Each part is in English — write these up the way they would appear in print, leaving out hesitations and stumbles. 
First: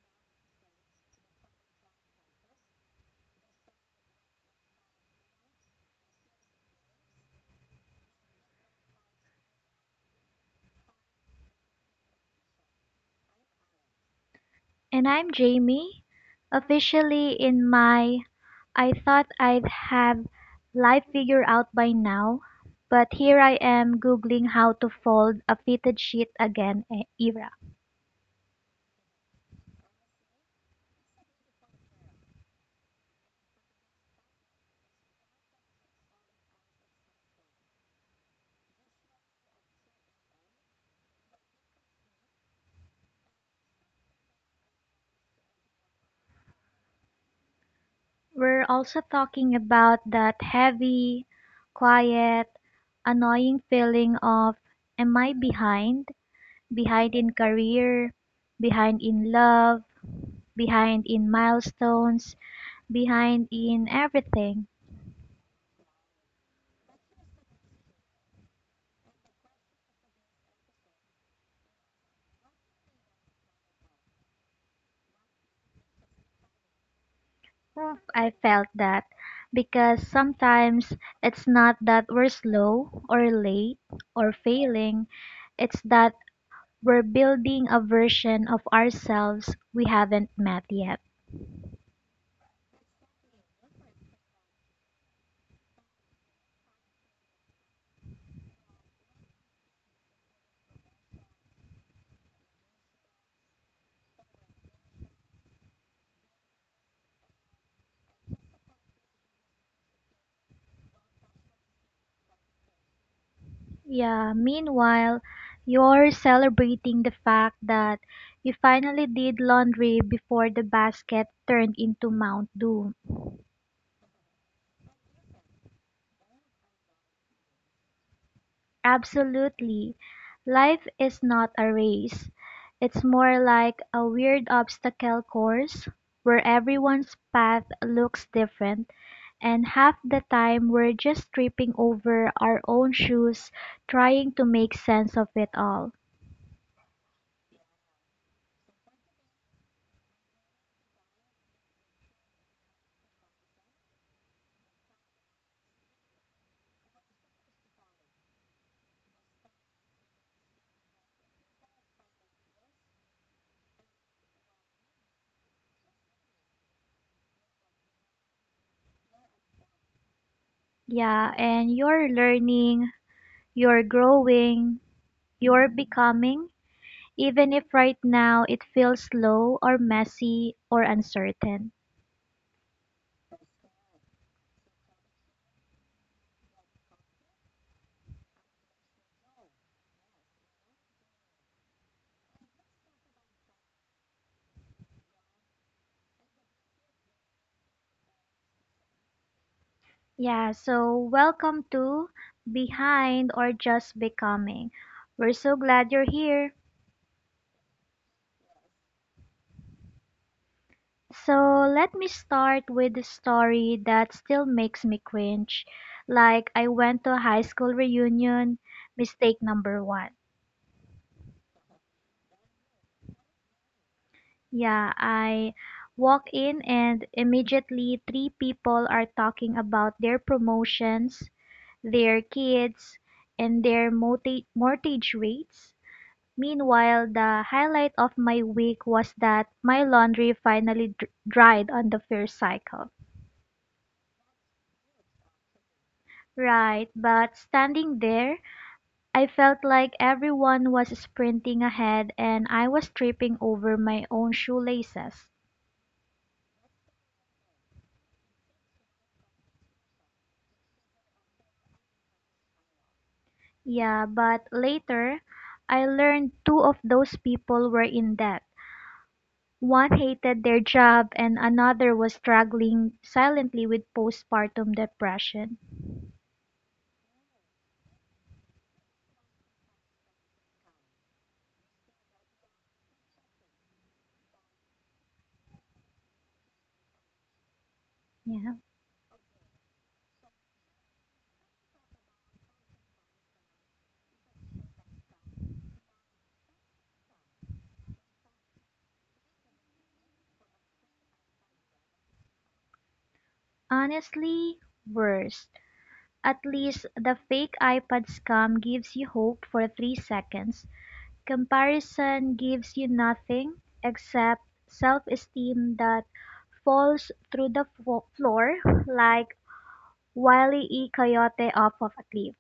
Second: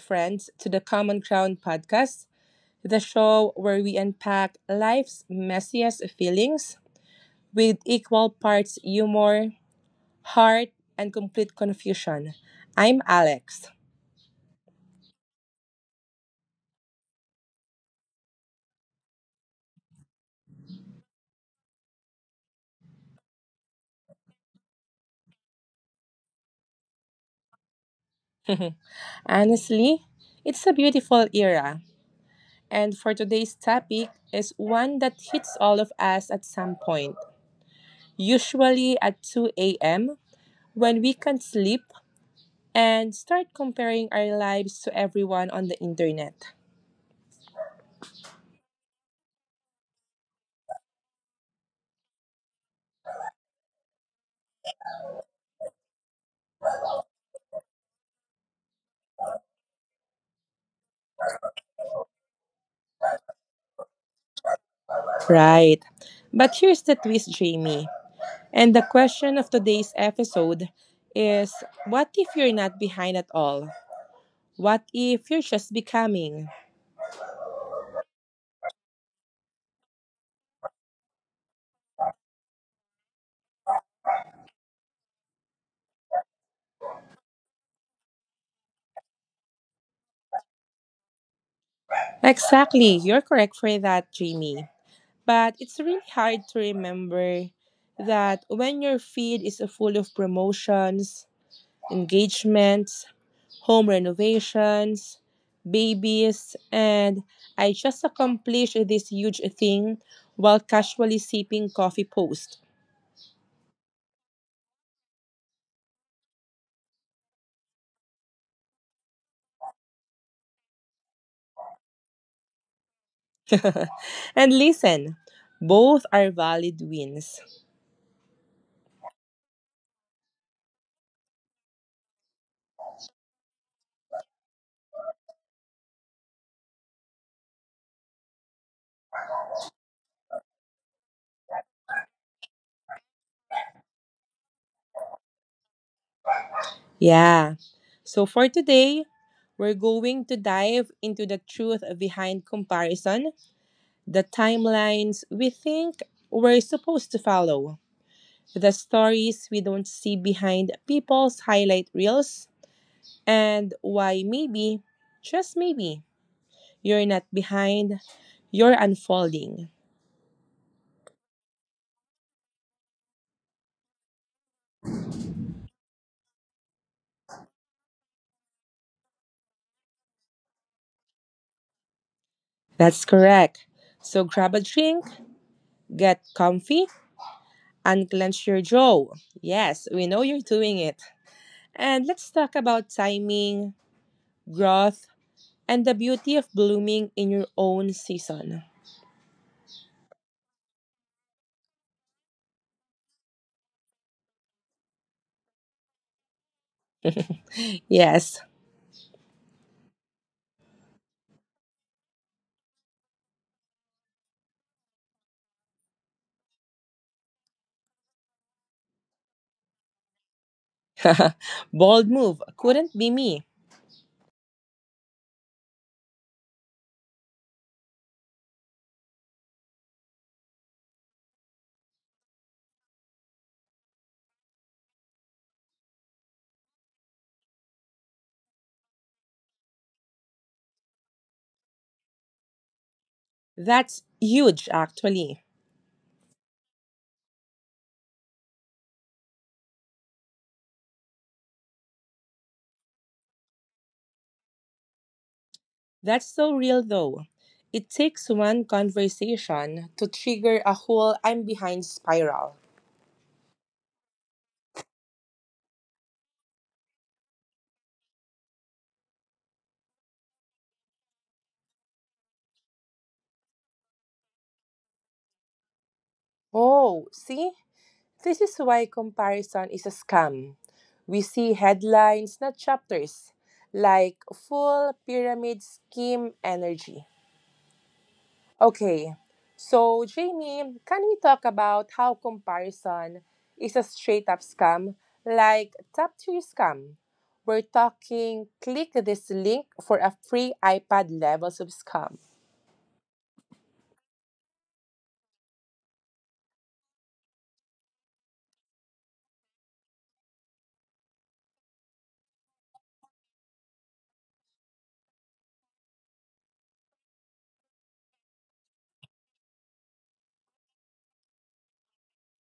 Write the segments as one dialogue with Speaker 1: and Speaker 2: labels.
Speaker 1: friends, to the Common Ground podcast, the show where we unpack life's messiest feelings with equal parts humor, heart, and complete confusion. I'm Alex.
Speaker 2: And I'm Jamie, officially in my I thought I'd have life figured out by now, but here I am googling how to fold a fitted sheet again, era.
Speaker 1: Honestly, it's a beautiful era. And for today's topic is one that hits all of us at some point, usually at 2 a.m. when we can't sleep and start comparing our lives to everyone on the internet.
Speaker 2: We're also talking about that heavy, quiet, annoying feeling of am I behind? Behind in career, behind in love, behind in milestones, behind in everything.
Speaker 1: Right. But here's the twist, Jamie. And the question of today's episode is what if you're not behind at all? What if you're just becoming?
Speaker 2: Well, I felt that because sometimes it's not that we're slow or late or failing, it's that we're building a version of ourselves we haven't met yet.
Speaker 1: Exactly. You're correct for that, Jamie. But it's really hard to remember that when your feed is full of promotions, engagements, home renovations, babies, and I just accomplished this huge thing while casually sipping coffee post.
Speaker 2: Yeah, meanwhile, you're celebrating the fact that you finally did laundry before the basket turned into Mount Doom.
Speaker 1: and listen, both are valid wins.
Speaker 2: Absolutely. Life is not a race. It's more like a weird obstacle course where everyone's path looks different, and half the time we're just tripping over our own shoes trying to make sense of it all.
Speaker 1: Yeah. So for today, we're going to dive into the truth behind comparison, the timelines we think we're supposed to follow, the stories we don't see behind people's highlight reels, and why maybe, just maybe, you're not behind, you're unfolding.
Speaker 2: Yeah, and you're learning, you're growing, you're becoming, even if right now it feels slow or messy or uncertain.
Speaker 1: That's correct. So grab a drink, get comfy, unclench your jaw. Yes, we know you're doing it. And let's talk about timing, growth, and the beauty of blooming in your own season.
Speaker 2: Yeah, so welcome to Behind or Just Becoming. We're so glad you're here.
Speaker 1: Yes.
Speaker 2: So let me start with a story that still makes me cringe. Like, I went to a high school reunion, mistake number one.
Speaker 1: Bold move. Couldn't be me.
Speaker 2: Yeah, I walk in and immediately three people are talking about their promotions, their kids, and their mortgage rates. Meanwhile, the highlight of my week was that my laundry finally dried on the first cycle.
Speaker 1: That's huge, actually.
Speaker 2: Right, but standing there, I felt like everyone was sprinting ahead and I was tripping over my own shoelaces.
Speaker 1: That's so real though. It takes one conversation to trigger a whole I'm behind spiral.
Speaker 2: Yeah, but later, I learned two of those people were in debt. One hated their job and another was struggling silently with postpartum depression.
Speaker 1: Oh, see? This is why comparison is a scam. We see headlines, not chapters, like full pyramid scheme energy.
Speaker 2: Yeah.
Speaker 1: Okay, so Jamie, can we talk about how comparison is a straight up scam like top tier scam? We're talking click this link for a free iPad levels of scam.
Speaker 2: Honestly, worse. At least the fake iPad scam gives you hope for 3 seconds. Comparison gives you nothing except self esteem that falls through the floor like Wily E. Coyote off of a cliff.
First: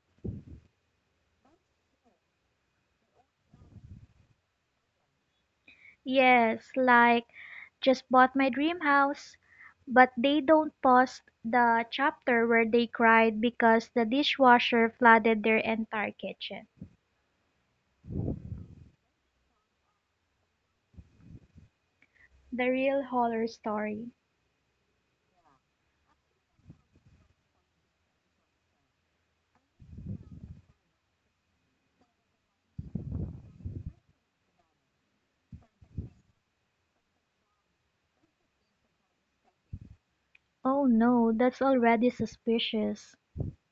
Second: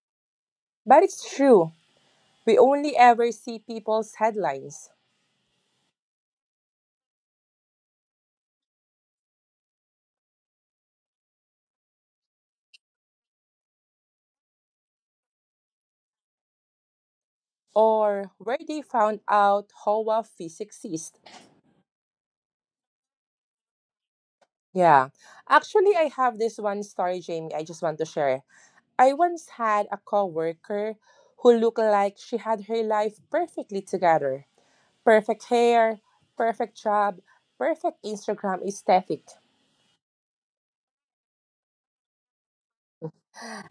Speaker 1: But it's true, we only ever see people's headlines
Speaker 2: Yes, like just bought my dream house. But they don't post the chapter where they cried because the dishwasher flooded their entire kitchen.
Speaker 1: or where they found out how a physics is.
Speaker 2: The real horror story.
Speaker 1: Yeah, actually, I have this one story, Jamie, I just want to share. I once had a coworker who looked like she had her life perfectly together. Perfect hair, perfect job, perfect Instagram aesthetic.
Speaker 2: Oh no, that's already suspicious.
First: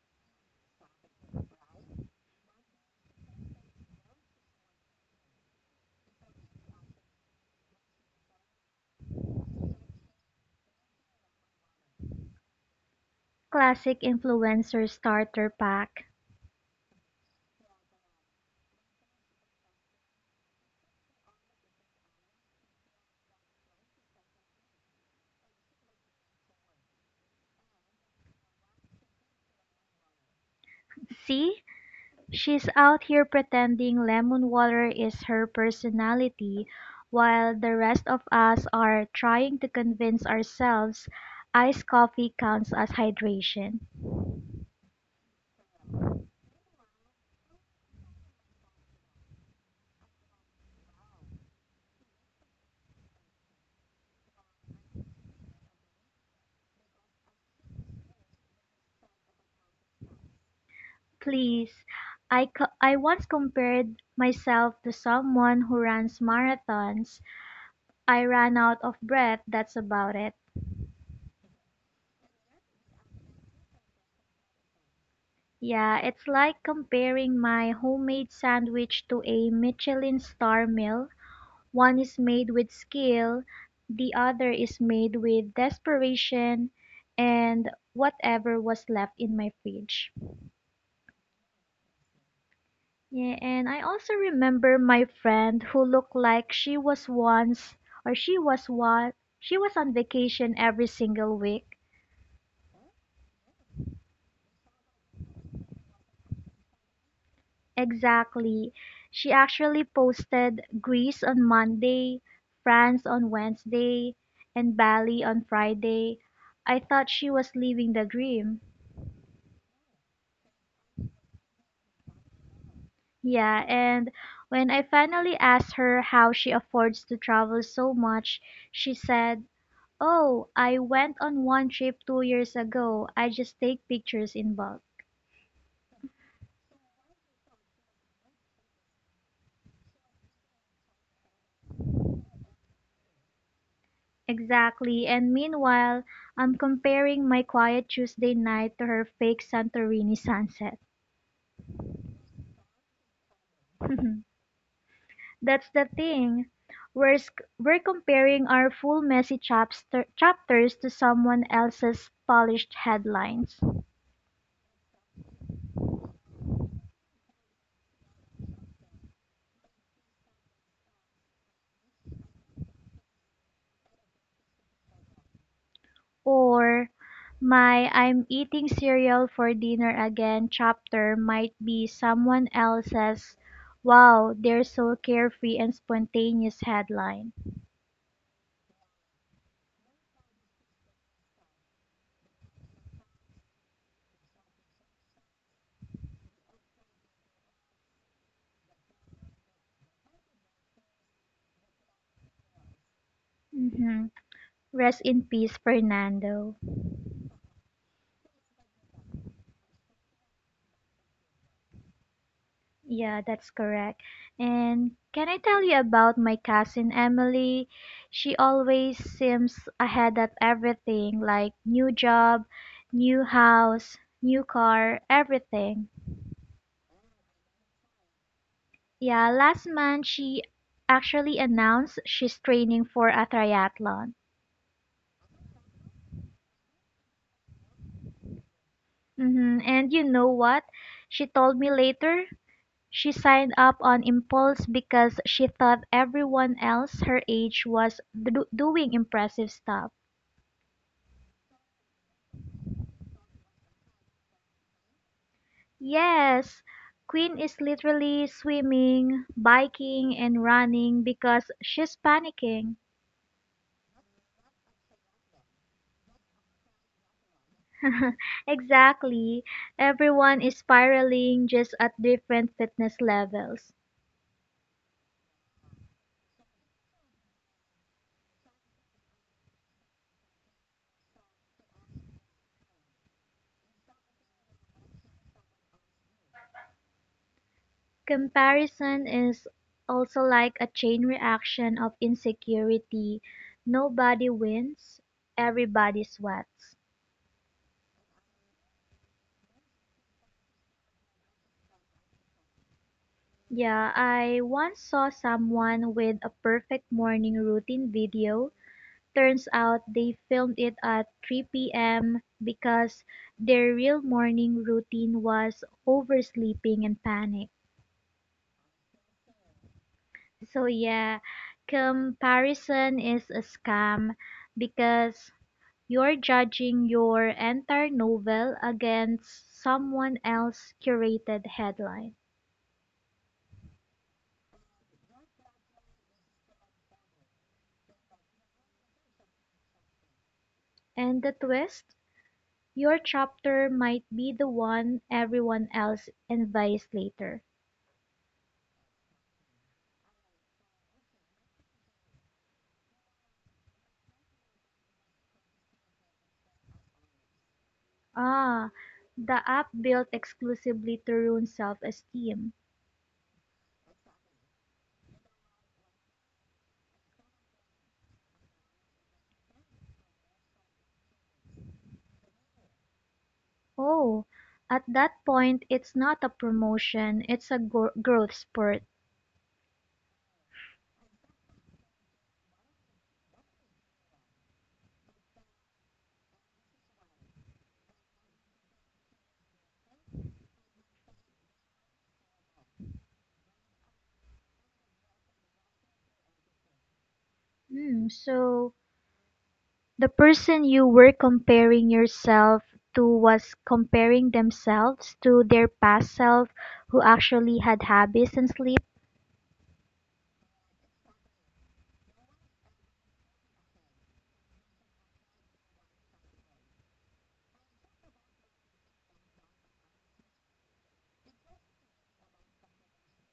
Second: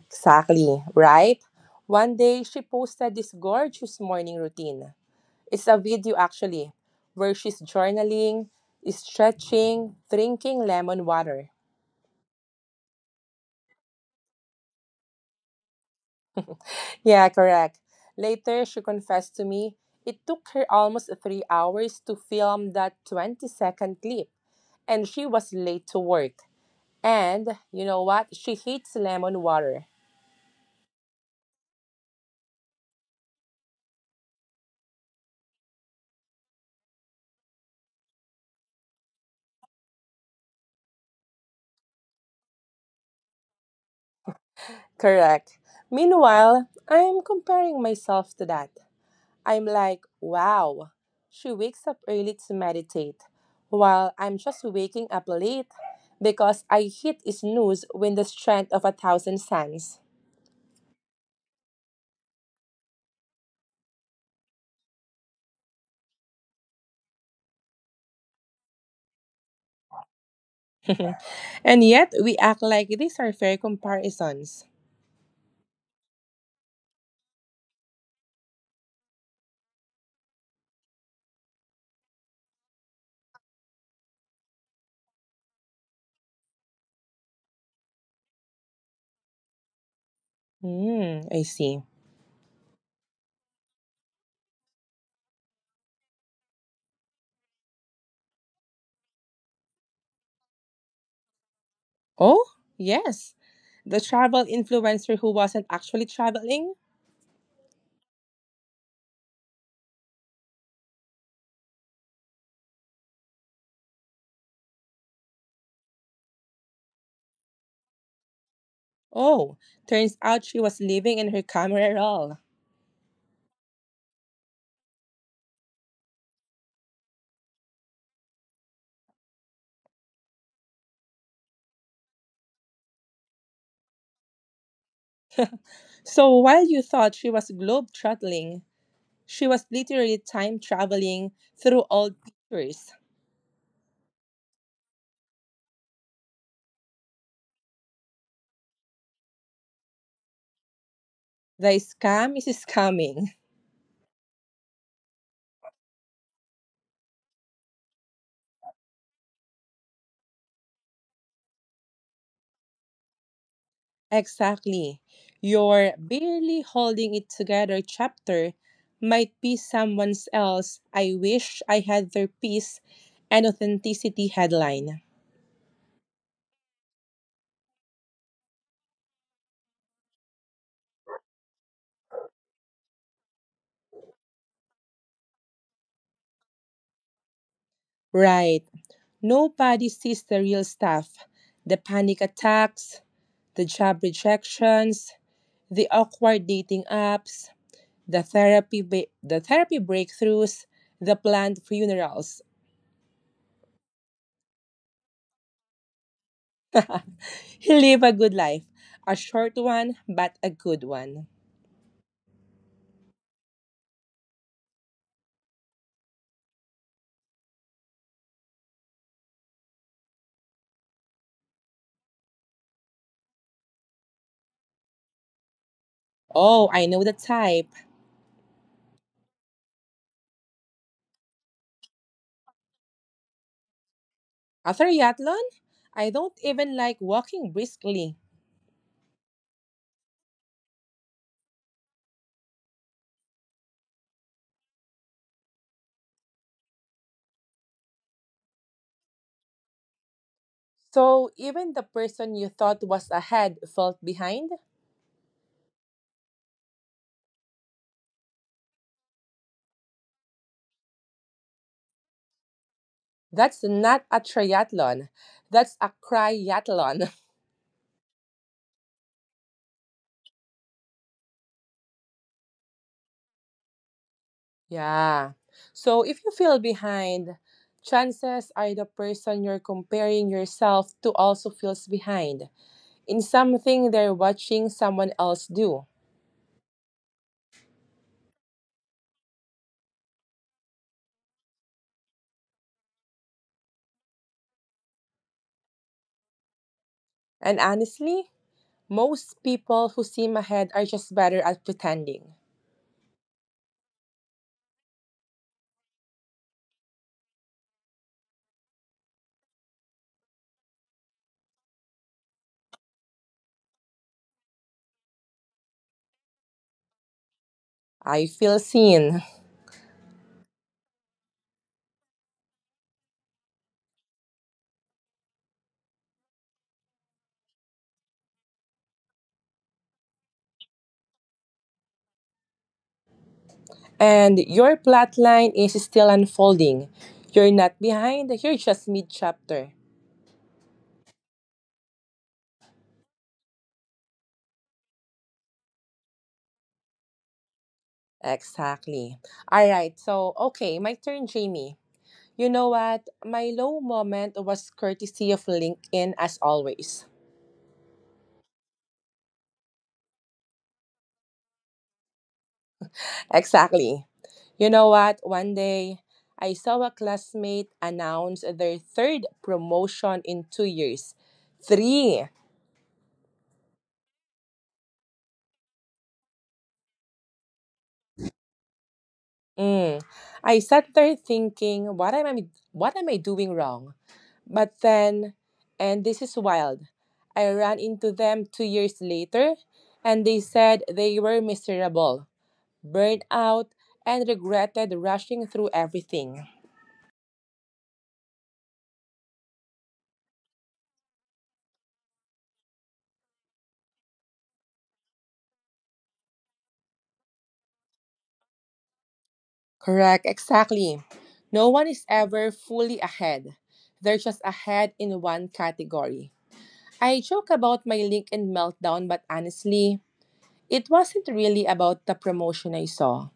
Speaker 1: Exactly, right? One day she posted this gorgeous morning routine. It's a video actually where she's journaling, stretching, drinking lemon water.
Speaker 2: Classic influencer starter pack.
Speaker 1: Yeah, correct. Later she confessed to me it took her almost 3 hours to film that 20-second clip. And she was late to work. And you know what? She hates lemon water.
Speaker 2: See? She's out here pretending lemon water is her personality, while the rest of us are trying to convince ourselves iced coffee counts as hydration.
Speaker 1: Correct. Meanwhile, I'm comparing myself to that. I'm like, wow, she wakes up early to meditate, while I'm just waking up late because I hit snooze with the strength of a thousand suns.
Speaker 2: Please, I once compared myself to someone who runs marathons. I ran out of breath, that's about it.
Speaker 1: And yet, we act like these are fair comparisons.
Speaker 2: Yeah, it's like comparing my homemade sandwich to a Michelin star meal. One is made with skill, the other is made with desperation and whatever was left in my fridge.
Speaker 1: Hmm, I see.
Speaker 2: Yeah, and I also remember my friend who looked like she was once or she was what she was on vacation every single week.
Speaker 1: Oh, yes. The travel influencer who wasn't actually traveling.
Speaker 2: Exactly. She actually posted Greece on Monday, France on Wednesday, and Bali on Friday. I thought she was living the dream.
Speaker 1: Oh, turns out she was living in her camera roll.
Speaker 2: Yeah, and when I finally asked her how she affords to travel so much, she said, oh, I went on one trip 2 years ago. I just take pictures in bulk.
Speaker 1: So while you thought she was globe-trotting, she was literally time-traveling through old pictures.
Speaker 2: Exactly. And meanwhile, I'm comparing my quiet Tuesday night to her fake Santorini sunset.
Speaker 1: The scam is scamming.
Speaker 2: That's the thing. We're comparing our full messy chapters to someone else's polished headlines.
Speaker 1: Exactly. Your barely holding it together chapter might be someone else. I wish I had their peace and authenticity headline.
Speaker 2: Or my I'm eating cereal for dinner again chapter might be someone else's wow, they're so carefree and spontaneous headline.
Speaker 1: Right. Nobody sees the real stuff. The panic attacks, the job rejections, the awkward dating apps, the therapy breakthroughs, the planned funerals.
Speaker 2: Mhm. Rest in peace, Fernando.
Speaker 1: He lived a good life, a short one but a good one.
Speaker 2: Yeah, that's correct. And can I tell you about my cousin Emily? She always seems ahead of everything, like new job, new house, new car, everything.
Speaker 1: Oh, I know the type.
Speaker 2: Yeah, last month she actually announced she's training for a triathlon.
Speaker 1: After Yatlon, I don't even like walking briskly.
Speaker 2: Hmm. And you know what? She told me later she signed up on impulse because she thought everyone else her age was doing impressive stuff.
Speaker 1: So even the person you thought was ahead felt behind?
Speaker 2: Yes, Queen is literally swimming, biking, and running because she's panicking.
Speaker 1: That's not a triathlon. That's a cryathlon.
Speaker 2: exactly. Everyone is spiraling just at different fitness levels.
Speaker 1: Yeah. So if you feel behind, chances are the person you're comparing yourself to also feels behind in something they're watching someone else do.
Speaker 2: Comparison is also like a chain reaction of insecurity. Nobody wins, everybody sweats.
Speaker 1: And honestly, most people who seem ahead are just better at pretending.
Speaker 2: Yeah, I once saw someone with a perfect morning routine video. Turns out they filmed it at 3 p.m. because their real morning routine was oversleeping and panic.
Speaker 1: I feel seen.
Speaker 2: So yeah, comparison is a scam because you're judging your entire novel against someone else's curated headline.
Speaker 1: And your plotline is still unfolding. You're not behind, you're just mid chapter.
Speaker 2: And the twist? Your chapter might be the one everyone else envies later.
Speaker 1: Exactly. All right. So, okay, my turn, Jamie. You know what? My low moment was courtesy of LinkedIn as always.
Speaker 2: Ah, the app built exclusively to ruin self-esteem.
Speaker 1: Exactly. You know what? One day, I saw a classmate announce their third promotion in 2 years. Three.
Speaker 2: Oh, at that point, it's not a promotion, it's a growth spurt.
Speaker 1: Mm. I sat there thinking, what am I doing wrong? But then, and this is wild, I ran into them 2 years later and they said they were miserable, burned out, and regretted rushing through everything.
Speaker 2: Hmm, so the person you were comparing yourself to was comparing themselves to their past self who actually had habits and sleep.
Speaker 1: Correct, exactly. No one is ever fully ahead. They're just ahead in one category. I joke about my LinkedIn meltdown, but honestly, it wasn't really about the promotion I saw.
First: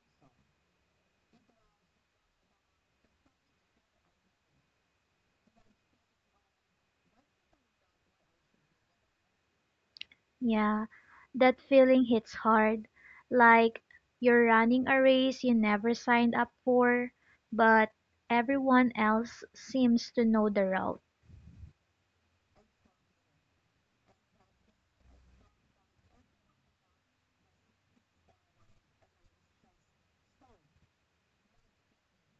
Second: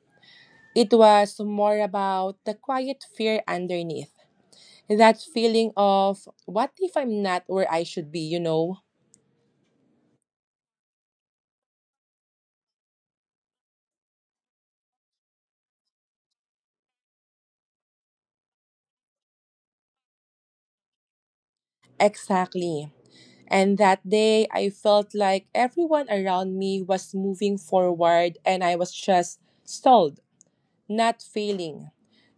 Speaker 1: It was more about the quiet fear underneath, that feeling of what if I'm not where I should be, you know?
Speaker 2: Yeah, that feeling hits hard, like you're running a race you never signed up for, but everyone else seems to know the route.
Speaker 1: Exactly. And that day, I felt like everyone around me was moving forward and I was just stalled, not failing,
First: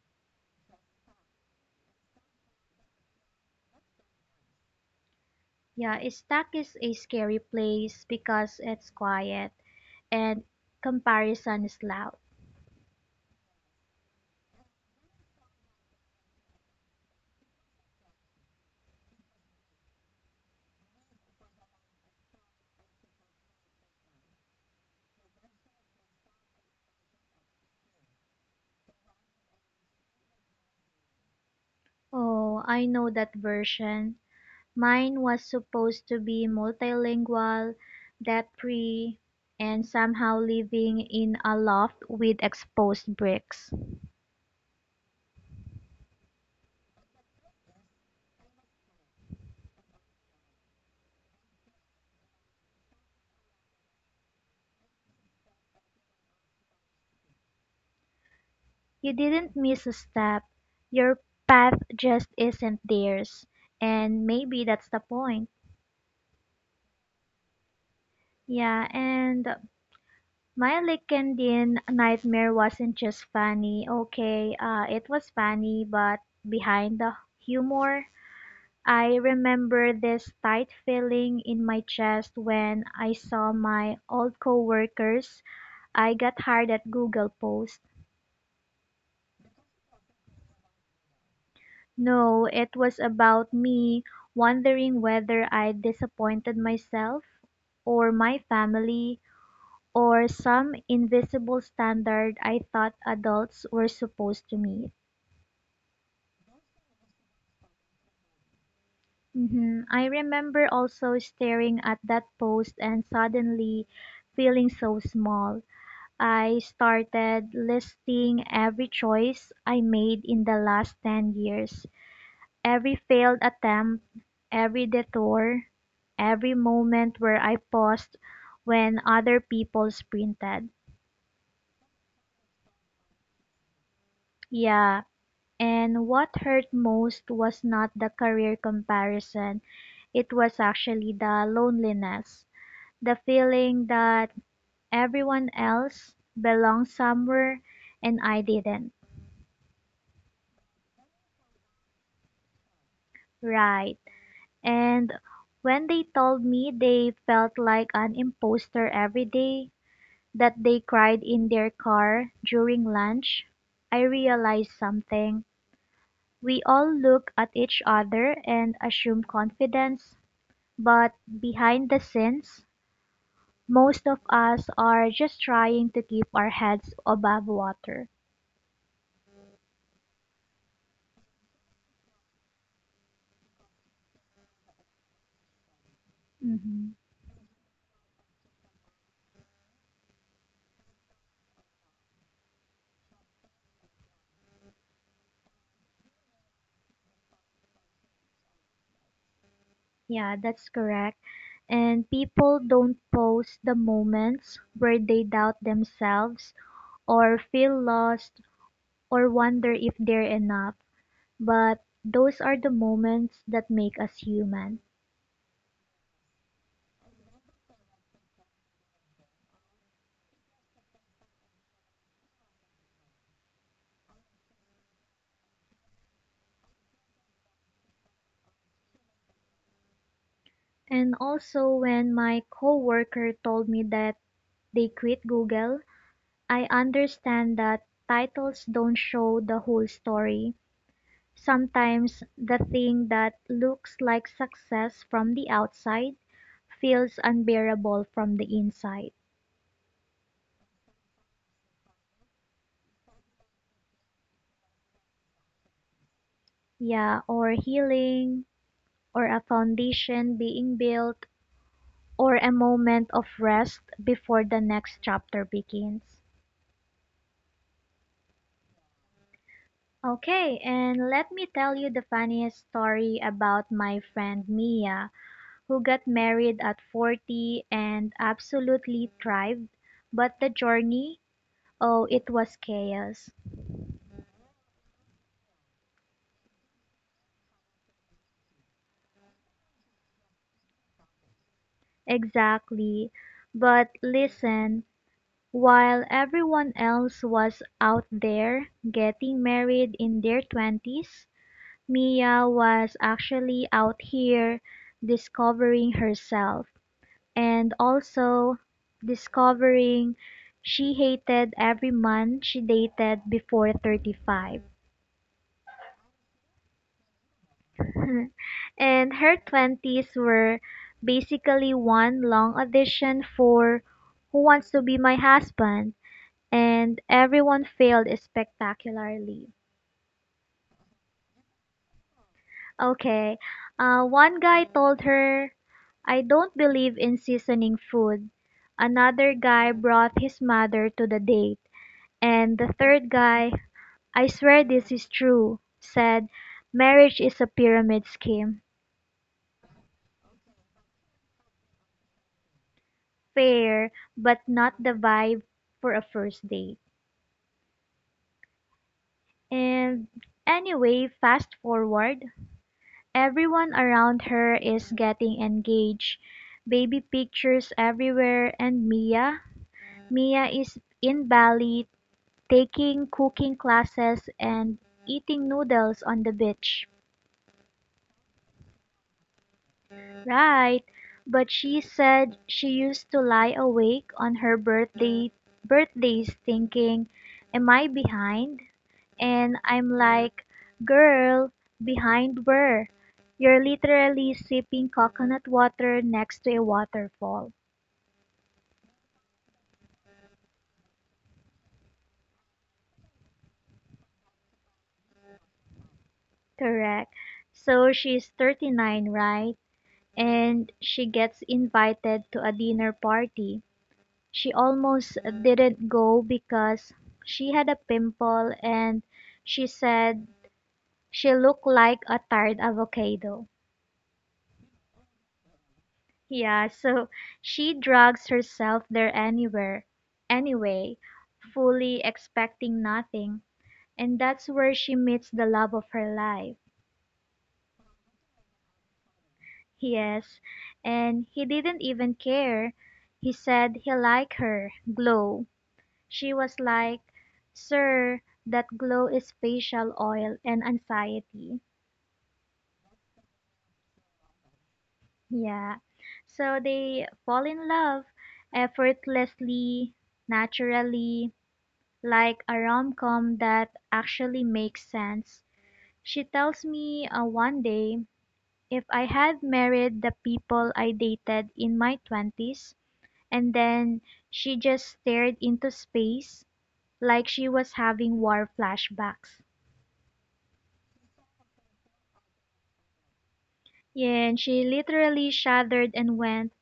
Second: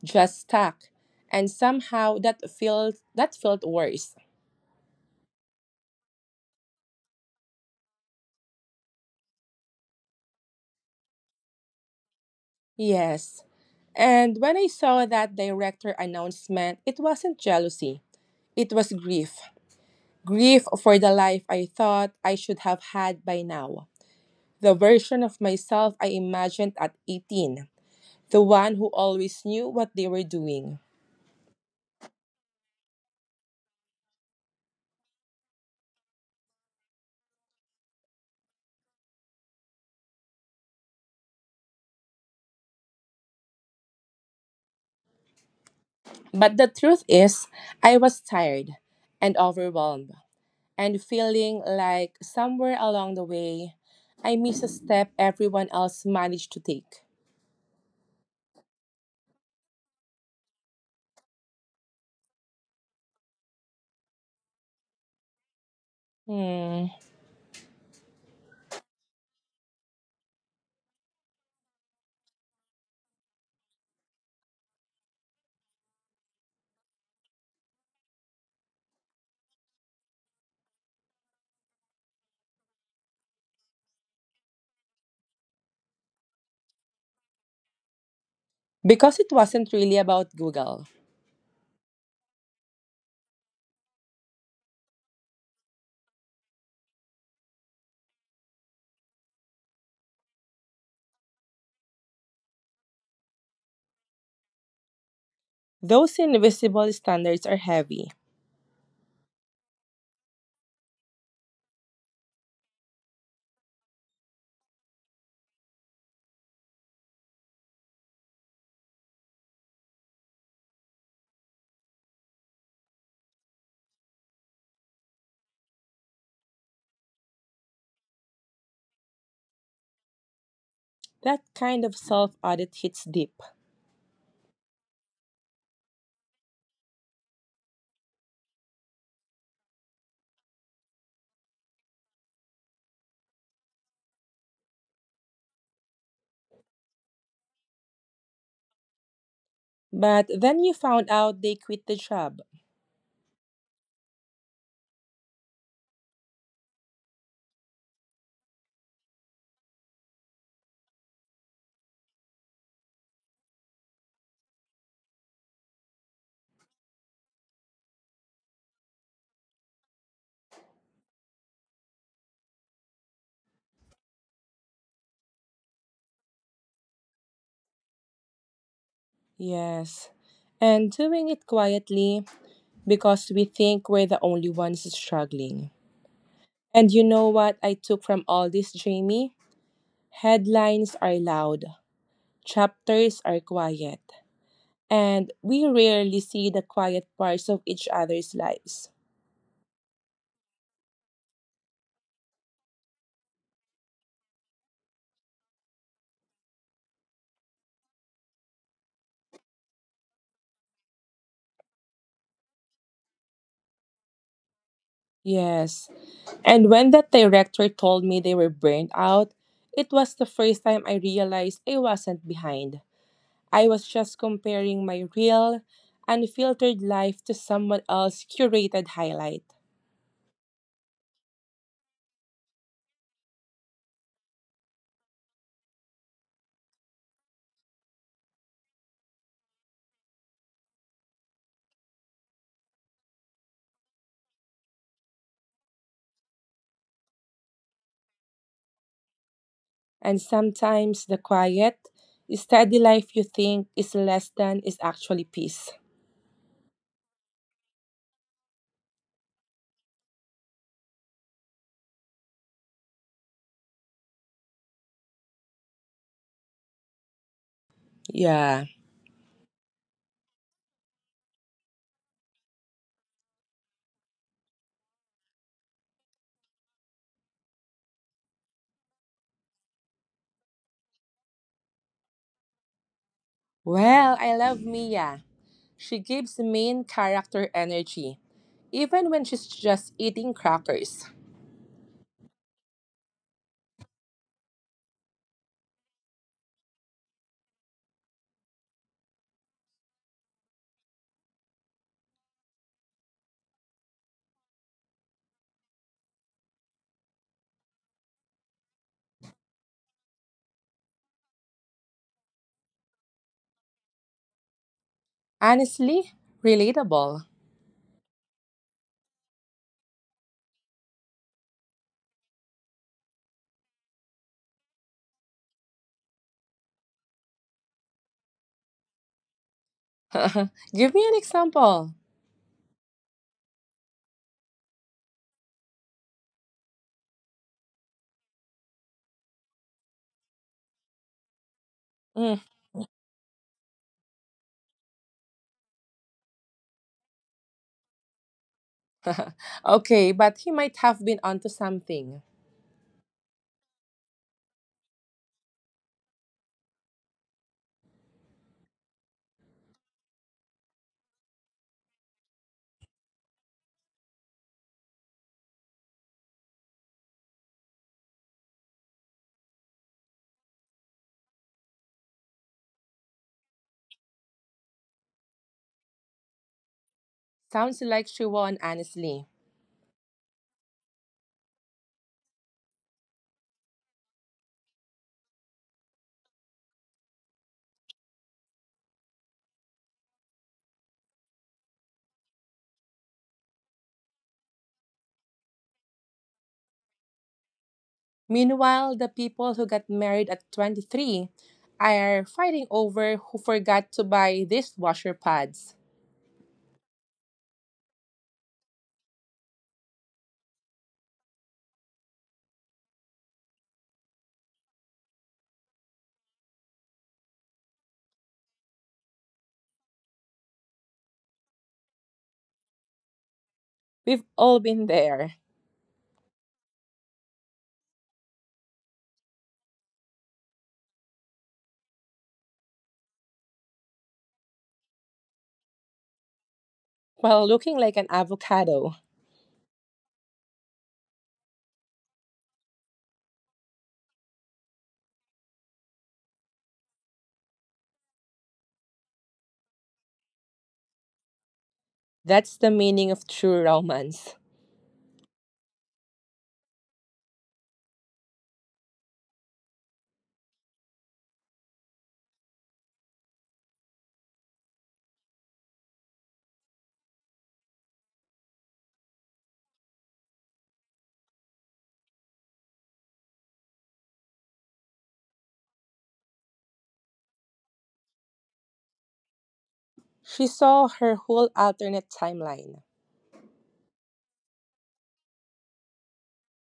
Speaker 1: just stuck. And somehow that felt worse.
Speaker 2: Yeah, Stack is a scary place because it's quiet and comparison is loud.
Speaker 1: Yes. And when I saw that director announcement, it wasn't jealousy. It was grief. Grief for the life I thought I should have had by now. The version of myself I imagined at 18, the one who always knew what they were doing.
Speaker 2: Oh, I know that version. Mine was supposed to be multilingual, debt free, and somehow living in a loft with exposed bricks.
Speaker 1: But the truth is, I was tired and overwhelmed and feeling like somewhere along the way, I missed a step everyone else managed to take.
Speaker 2: You didn't miss a step. Your path just isn't theirs. And maybe that's the point.
Speaker 1: Hmm.
Speaker 2: Yeah, and my Lickendian nightmare wasn't just funny. Okay, it was funny, but behind the humor, I remember this tight feeling in my chest when I saw my old coworkers. I got hired at Google Post.
Speaker 1: Because it wasn't really about Google.
Speaker 2: No, it was about me wondering whether I disappointed myself or my family or some invisible standard I thought adults were supposed to meet.
Speaker 1: Those invisible standards are heavy.
Speaker 2: Mhm. I remember also staring at that post and suddenly feeling so small. I started listing every choice I made in the last 10 years. Every failed attempt, every detour, every moment where I paused when other people sprinted.
Speaker 1: That kind of self audit hits deep.
Speaker 2: Yeah, and what hurt most was not the career comparison, it was actually the loneliness, the feeling that everyone else belonged somewhere and I didn't.
Speaker 1: But then you found out they quit the job.
Speaker 2: Right. And when they told me they felt like an imposter every day, that they cried in their car during lunch, I realized something. We all look at each other and assume confidence, but behind the scenes, most of us are just trying to keep our heads above water.
Speaker 1: Yes. And doing it quietly because we think we're the only ones struggling. And
Speaker 2: Hmm.
Speaker 1: you know what I took from all this, Jamie? Headlines are loud, chapters are quiet, and we rarely see the quiet parts of each other's lives.
Speaker 2: Yeah, that's correct. And people don't post the moments where they doubt themselves or feel lost or wonder if they're enough. But those are the moments that make us human.
Speaker 1: Yes. And when that director told me they were burned out, it was the first time I realized I wasn't behind. I was just comparing my real, unfiltered life to someone else's curated highlight.
Speaker 2: And also when my coworker told me that they quit Google, I understand that titles don't show the whole story. Sometimes the thing that looks like success from the outside feels unbearable from the inside.
Speaker 1: And sometimes the quiet, steady life you think is less than is actually peace.
Speaker 2: Yeah, or healing, or a foundation being built, or a moment of rest before the next chapter begins.
Speaker 1: Yeah.
Speaker 2: Okay, and let me tell you the funniest story about my friend Mia, who got married at 40 and absolutely thrived. But the journey, oh, it was chaos.
Speaker 1: Well, I love Mia. She gives main character energy, even when she's just eating crackers.
Speaker 2: Exactly. But listen, while everyone else was out there getting married in their 20s, Mia was actually out here discovering herself. And also discovering she hated every man she dated before 35.
Speaker 1: Honestly, relatable.
Speaker 2: and her 20s were basically one long audition for Who Wants to Be My Husband, and everyone failed spectacularly.
Speaker 1: Give me an example.
Speaker 2: Okay, one guy told her, I don't believe in seasoning food. Another guy brought his mother to the date,
Speaker 1: Mm.
Speaker 2: and the third guy, "I swear this is true," said, "Marriage is a pyramid scheme,
Speaker 1: Okay, but he might have been onto something.
Speaker 2: fair, but not the vibe for a first date." And anyway, fast forward, everyone around her is getting engaged, baby pictures everywhere, and Mia is in Bali taking cooking classes and eating noodles on the beach.
Speaker 1: Sounds like she won, honestly.
Speaker 2: Right. But she said she used to lie awake on her birthdays thinking, am I behind? And I'm like, girl, behind where? You're literally sipping coconut water next to a waterfall.
Speaker 1: Meanwhile, the people who got married at 23 are fighting over who forgot to buy dishwasher pads.
Speaker 2: Correct. So she's 39, right? And she gets invited to a dinner party. She almost didn't go because she had a pimple and she said she looked like a tired avocado.
Speaker 1: We've all been there.
Speaker 2: Yeah, so she drags herself there anyway, fully expecting nothing. And that's where she meets the love of her life.
Speaker 1: While looking like an avocado.
Speaker 2: Yes, and he didn't even care. He said he liked her glow. She was like, "Sir, that glow is facial oil and anxiety."
Speaker 1: That's the meaning of true romance.
Speaker 2: Yeah. So they fall in love effortlessly, naturally, like a rom com that actually makes sense. She tells me one day if I had married the people I dated in my twenties," and then she just stared into space like she was having war flashbacks.
Speaker 1: She saw her whole alternate timeline.
Speaker 2: Yeah, and she literally shuddered and went,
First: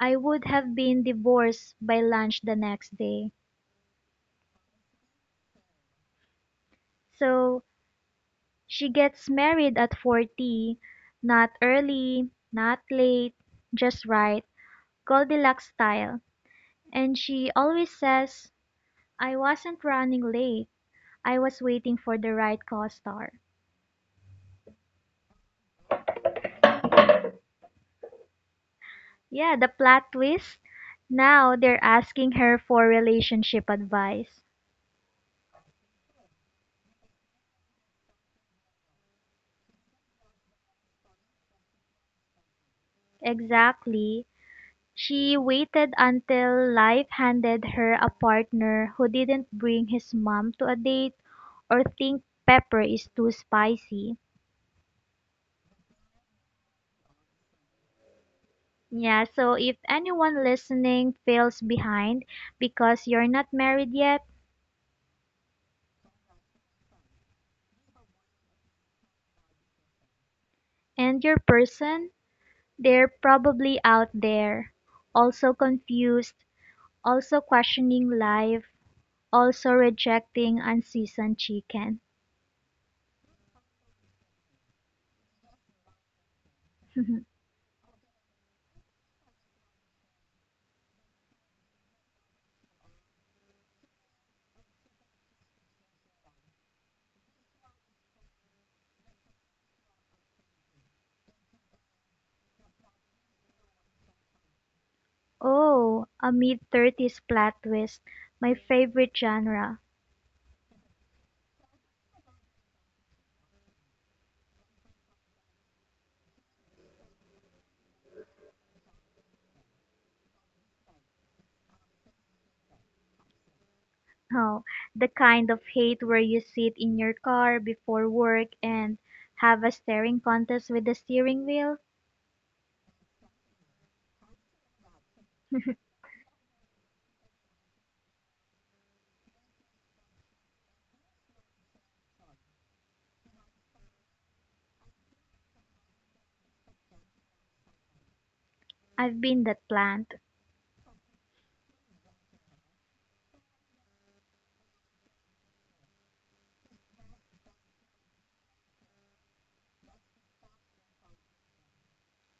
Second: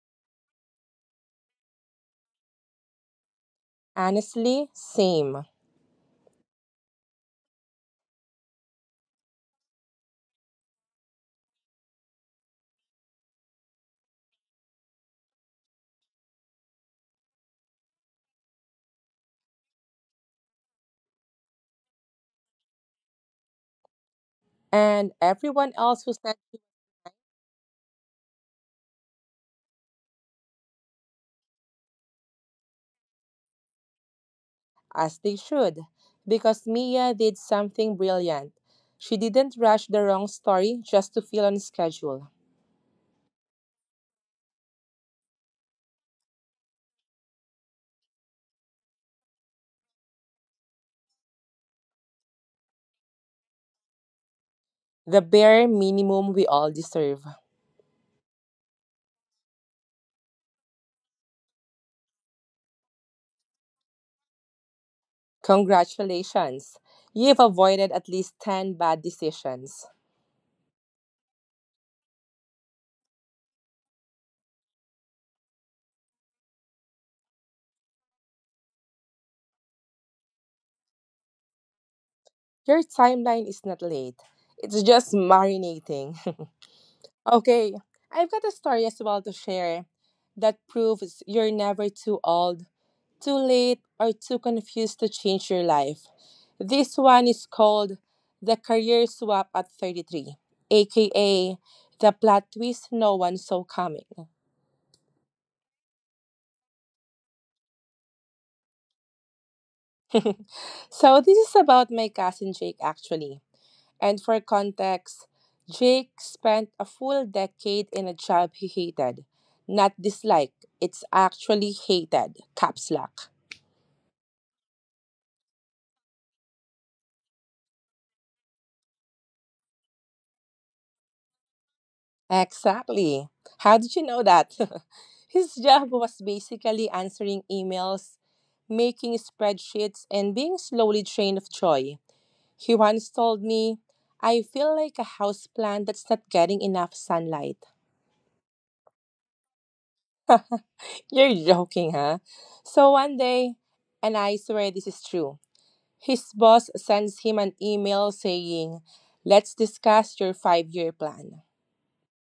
Speaker 2: I would have been divorced by lunch the next day.
Speaker 1: Honestly, same.
Speaker 2: So she gets married at 40, not early, not late, just right, Goldilocks style. And she always says, I wasn't running late, I was waiting for the right co star.
Speaker 1: And everyone else who said
Speaker 2: Yeah, the plot twist. Now they're asking her for relationship advice.
Speaker 1: as they should, because Mia did something brilliant. She didn't rush the wrong story just to feel on schedule.
Speaker 2: Exactly. She waited until life handed her a partner who didn't bring his mom to a date or think pepper is too spicy.
Speaker 1: The bare minimum we all deserve.
Speaker 2: Yeah, so if anyone listening feels behind because you're not married yet
Speaker 1: Congratulations. You've avoided at least 10 bad decisions.
Speaker 2: and your person, they're probably out there, also confused, also questioning life, also rejecting unseasoned chicken.
Speaker 1: Your timeline is not late, it's just marinating. Okay, I've got a story as well to share that proves you're never too old, too late, or too confused to change your life. This one is called The Career Swap at 33, aka The Plot Twist No One Saw Coming.
Speaker 2: Oh, a mid-thirties plot twist. My favorite genre.
Speaker 1: So, this is about my cousin Jake actually. And for context, Jake spent a full decade in a job he hated. Not disliked, it's actually hated. Caps lock.
Speaker 2: Oh, the kind of hate where you sit in your car before work and have a staring contest with the steering wheel.
Speaker 1: Exactly. How did you know that? His job was basically answering emails, making spreadsheets, and being slowly drained of joy. He once told me, I feel like a houseplant that's not getting enough sunlight.
Speaker 2: I've been that plant.
Speaker 1: You're joking, huh? So one day, and I swear this is true. His boss sends him an email saying, let's discuss your 5 year plan.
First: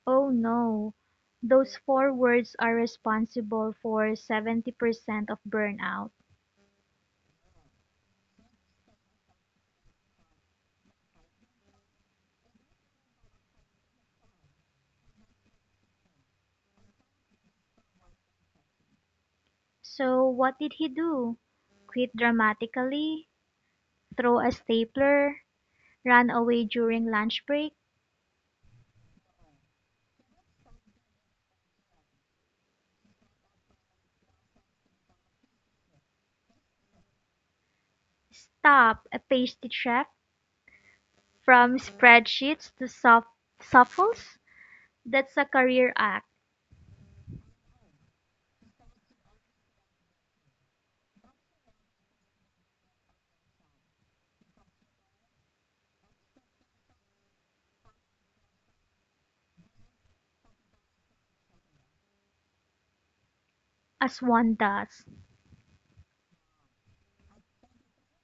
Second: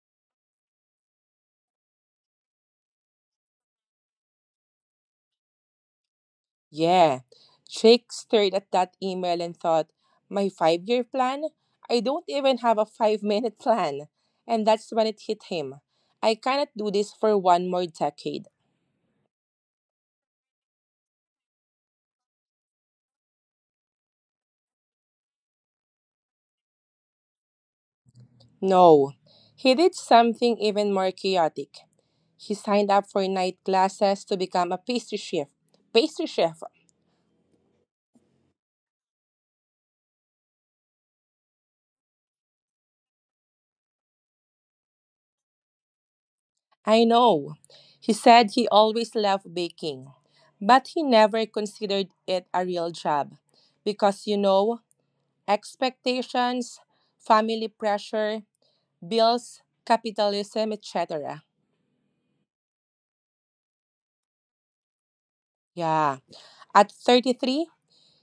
Speaker 2: Oh no. Those four words are responsible for 70% of burnout.
Speaker 1: Yeah, Jake stared at that email and thought, my 5 year plan? I don't even have a 5 minute plan. And that's when it hit him. I cannot do this for one more decade.
Speaker 2: So what did he do? Quit dramatically? Throw a stapler? Run away during lunch break?
Speaker 1: No. He did something even more chaotic. He signed up for night classes to become a pastry chef. Pastry chef!
Speaker 2: Stop, a pastry chef? From spreadsheets to supples? That's a career act,
Speaker 1: I know. He said he always loved baking, but he never considered it a real job because, you know, expectations, family pressure, bills, capitalism, etc.
Speaker 2: as one does.
Speaker 1: Yeah. At 33,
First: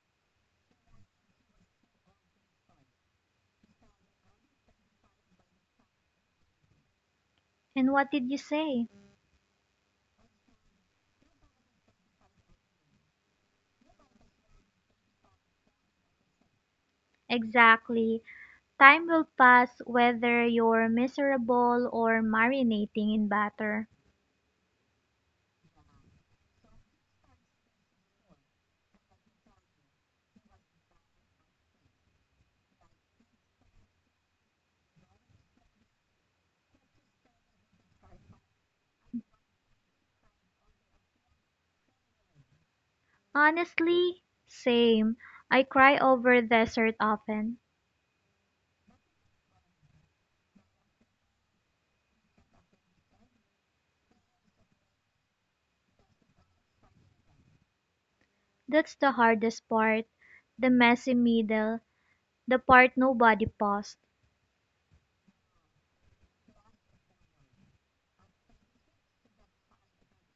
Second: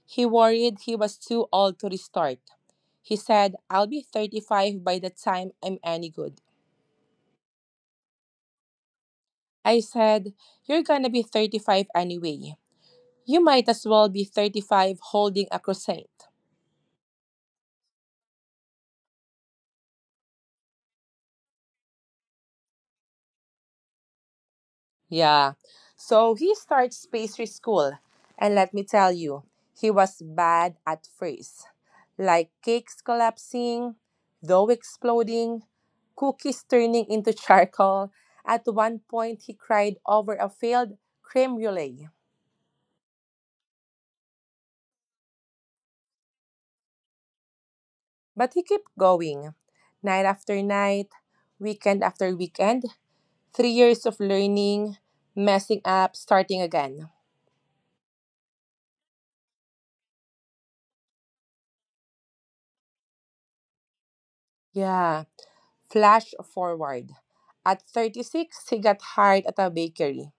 Speaker 1: he worried he was too old to restart. He said, I'll be 35 by the time I'm any good.
Speaker 2: And what did you say?
Speaker 1: I said, you're gonna be 35 anyway. You might as well be 35 holding a croissant.
Speaker 2: Exactly. Time will pass whether you're miserable or marinating in batter.
Speaker 1: Yeah. So he starts pastry school. And let me tell you, he was bad at first. Like cakes collapsing, dough exploding, cookies turning into charcoal. At one point, he cried over a failed creme brulee.
Speaker 2: Honestly, same. I cry over dessert often.
Speaker 1: But he kept going. Night after night, weekend after weekend, 3 years of learning, messing up, starting again.
Speaker 2: That's the hardest part. The messy middle. The part nobody paused.
Speaker 1: Yeah. Flash forward. At 36, he got hired at a bakery.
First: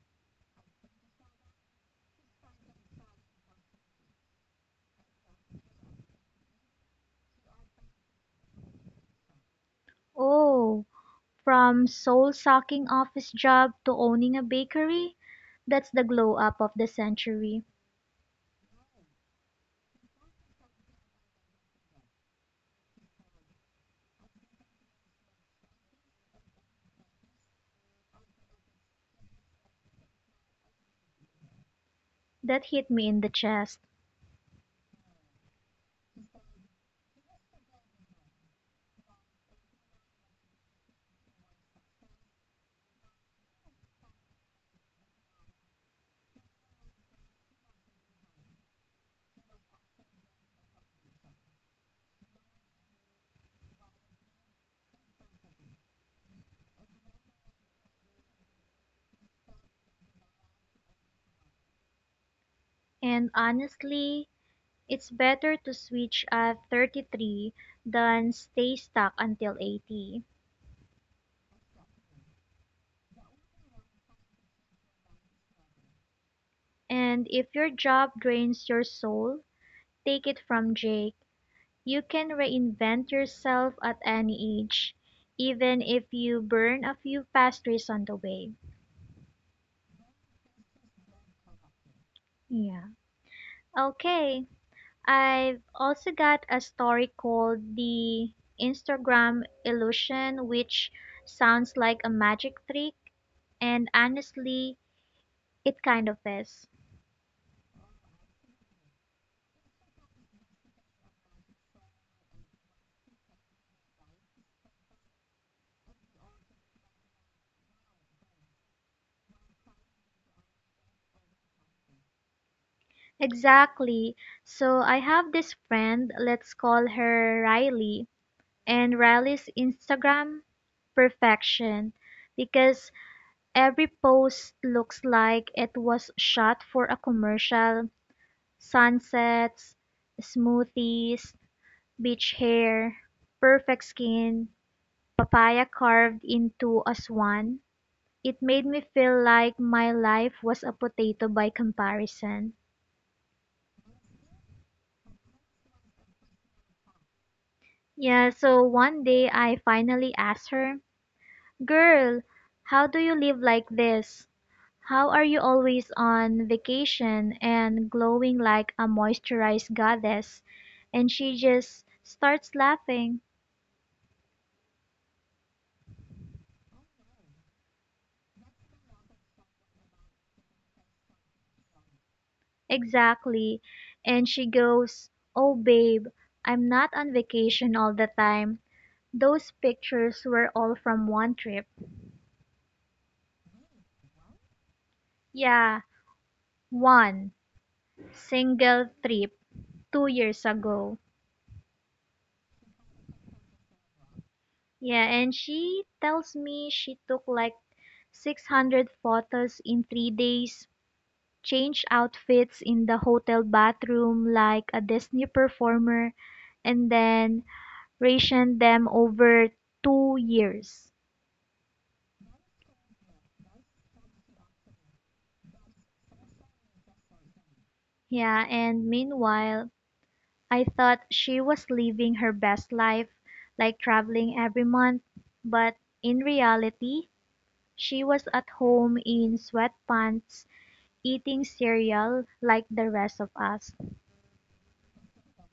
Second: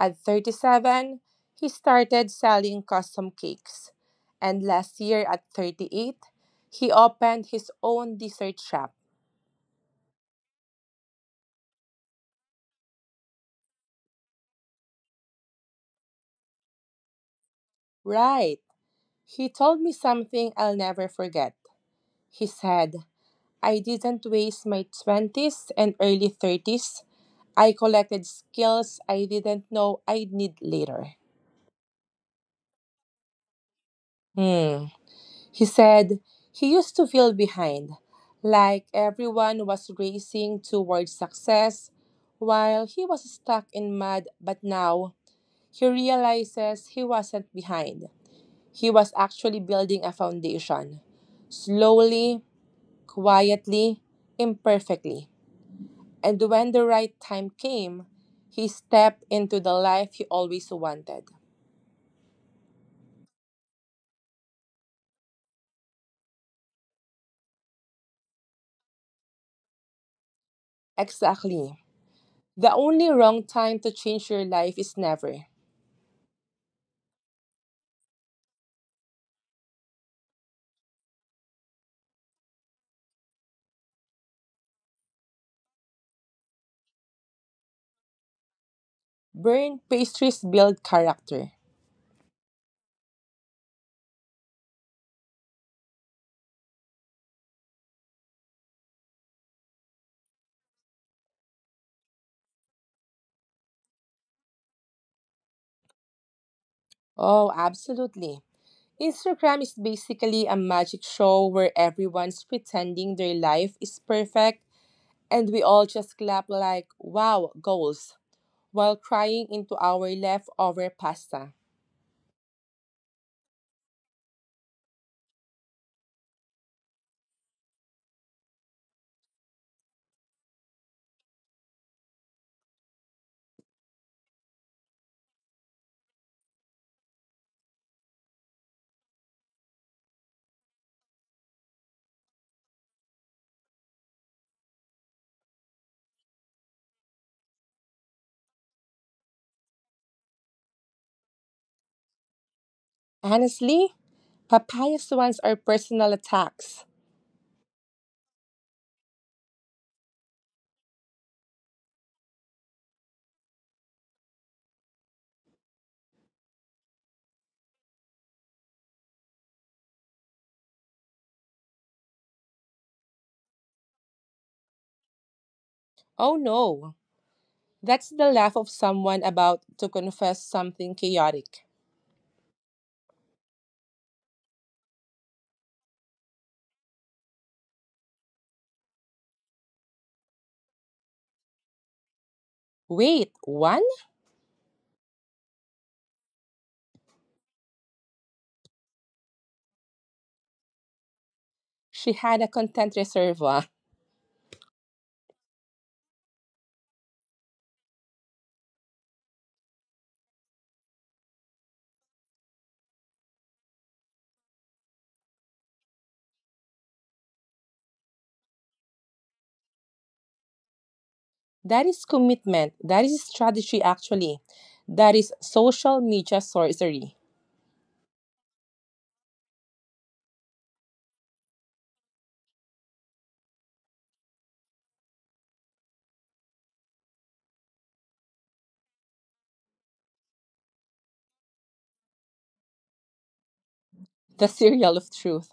Speaker 1: At 37, he started selling custom cakes. And last year, at 38, he opened his own dessert shop.
Speaker 2: Oh, from soul-sucking office job to owning a bakery, that's the glow-up of the century.
Speaker 1: Right. He told me something I'll never forget. He said, I didn't waste my 20s and early 30s. I collected skills I didn't know I'd need later.
Speaker 2: That hit me in the chest.
Speaker 1: Hmm. He said he used to feel behind, like everyone was racing towards success while he was stuck in mud, but now he realizes he wasn't behind. He was actually building a foundation, slowly, quietly, imperfectly. And when the right time came, he stepped into the life he always wanted.
Speaker 2: And honestly, it's better to switch at 33 than stay stuck until 80.
Speaker 1: Exactly. The only wrong time to change your life is never.
Speaker 2: And if your job drains your soul, take it from Jake. You can reinvent yourself at any age, even if you burn a few pastries on the way.
Speaker 1: Burnt pastries build character.
Speaker 2: Yeah. Okay. I've also got a story called The Instagram Illusion, which sounds like a magic trick, and honestly, it kind of is.
Speaker 1: Oh, absolutely. Instagram is basically a magic show where everyone's pretending their life is perfect and we all just clap like, wow, goals, while crying into our leftover pasta.
Speaker 2: Exactly. So I have this friend, let's call her Riley, and Riley's Instagram perfection because every post looks like it was shot for a commercial, sunsets, smoothies, beach hair, perfect skin, papaya carved into a swan. It made me feel like my life was a potato by comparison.
Speaker 1: Honestly, papaya swans are personal attacks.
Speaker 2: Yeah, so one day I finally asked her, "Girl, how do you live like this? How are you always on vacation and glowing like a moisturized goddess?" And she just starts laughing.
Speaker 1: Oh no, that's the laugh of someone about to confess something chaotic.
Speaker 2: Exactly. And she goes, "Oh, babe, I'm not on vacation all the time. Those pictures were all from one trip."
Speaker 1: Wait, one?
Speaker 2: Yeah, one single trip 2 years ago.
Speaker 1: She had a content reservoir.
Speaker 2: Yeah, and she tells me she took like 600 photos in 3 days, changed outfits in the hotel bathroom like a Disney performer, and then rationed them over 2 years.
Speaker 1: That is commitment. That is strategy, actually. That is social media sorcery,
Speaker 2: Yeah, and meanwhile, I thought she was living her best life, like traveling every month, but in reality, she was at home in sweatpants, eating cereal like the rest of us.
Speaker 1: the serial of truth.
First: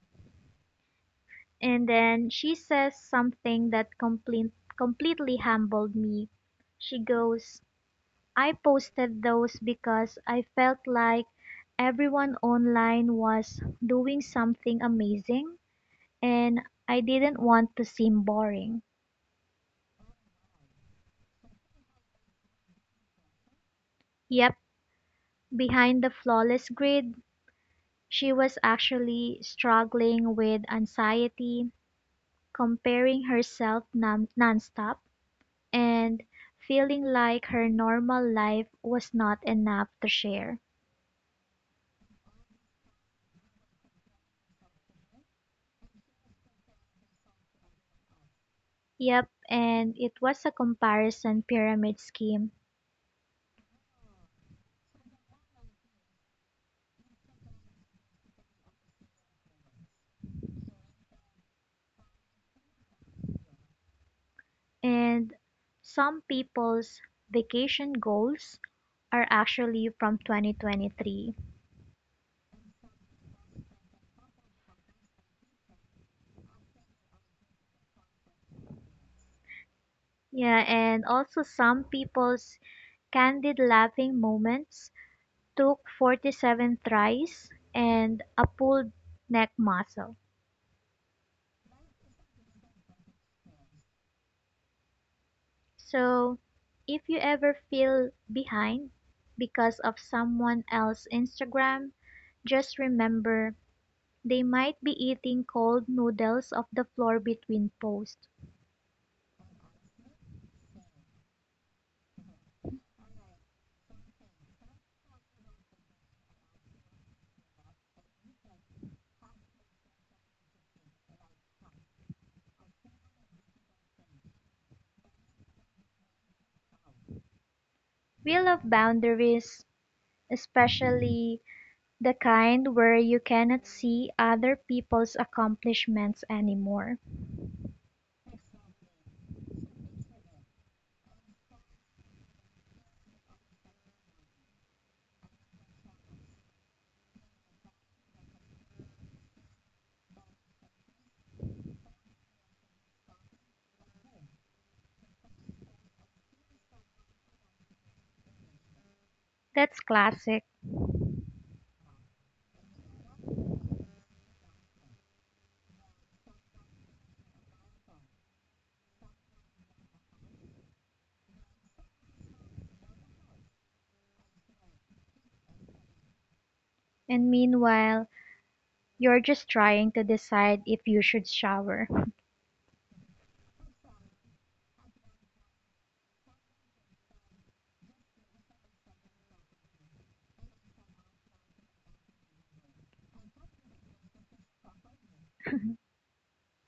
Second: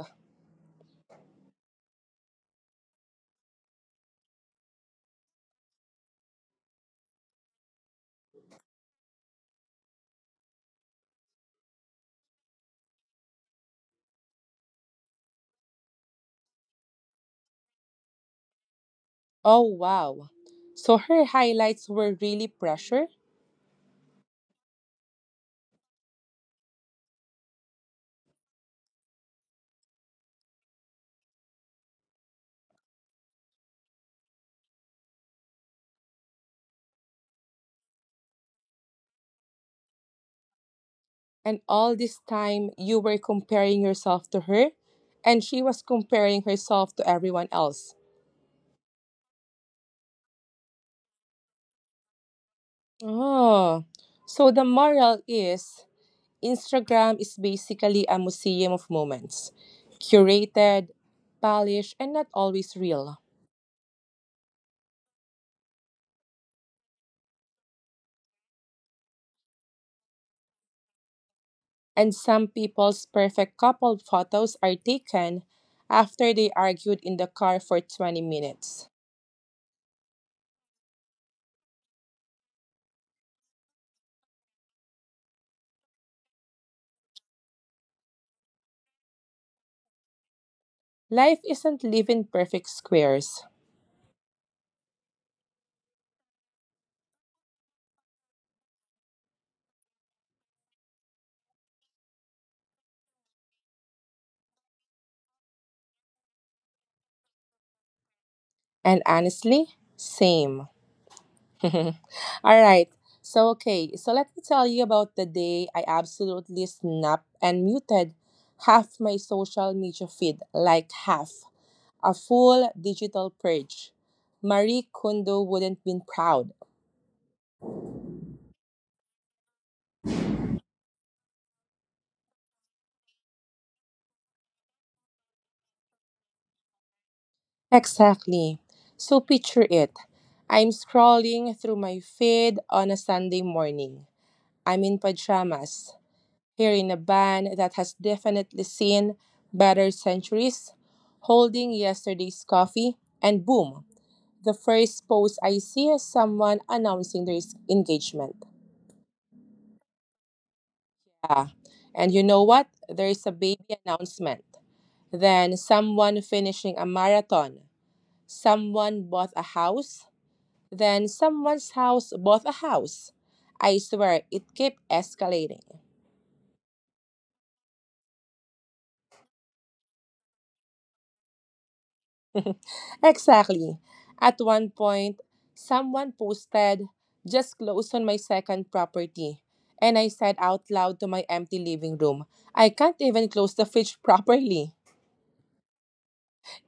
Speaker 2: And then she says something that completely humbled me. She goes, "I posted those because I felt like everyone online was doing something amazing and I didn't want to seem boring."
Speaker 1: Oh, wow. So her highlights were really pressure.
Speaker 2: Yep, behind the flawless grid, she was actually struggling with anxiety, comparing herself nonstop, and feeling like her normal life was not enough to share.
Speaker 1: And all this time, you were comparing yourself to her, and she was comparing herself to everyone else.
Speaker 2: Yep, and it was a comparison pyramid scheme,
Speaker 1: Oh, so the moral is Instagram is basically a museum of moments, curated, polished, and not always real.
Speaker 2: and some people's vacation goals are actually from 2023.
Speaker 1: And some people's perfect couple photos are taken after they argued in the car for 20 minutes.
Speaker 2: Yeah, and also some people's candid laughing moments took 47 tries and a pulled neck muscle.
Speaker 1: Life isn't lived in perfect squares.
Speaker 2: So, if you ever feel behind because of someone else's Instagram, just remember they might be eating cold noodles off the floor between posts.
Speaker 1: And honestly, same. All right. So, okay. So, let me tell you about the day I absolutely snapped and muted half my social media feed, like half, a full digital purge. Marie Kondo wouldn't been proud.
Speaker 2: We love boundaries, especially the kind where you cannot see other people's accomplishments anymore.
Speaker 1: Exactly. So picture it. I'm scrolling through my feed on a Sunday morning. I'm in pajamas, here in a band that has definitely seen better centuries, holding yesterday's coffee, and boom, the first post I see is someone announcing their engagement.
Speaker 2: That's classic.
Speaker 1: Ah, and you know what? There is a baby announcement. Then someone finishing a marathon. Someone bought a house then someone's house bought a house. I swear it kept escalating.
Speaker 2: And meanwhile, you're just trying to decide if you should shower.
Speaker 1: Exactly. At one point, someone posted, just closed on my second property. And I said out loud to my empty living room, I can't even close the fridge properly.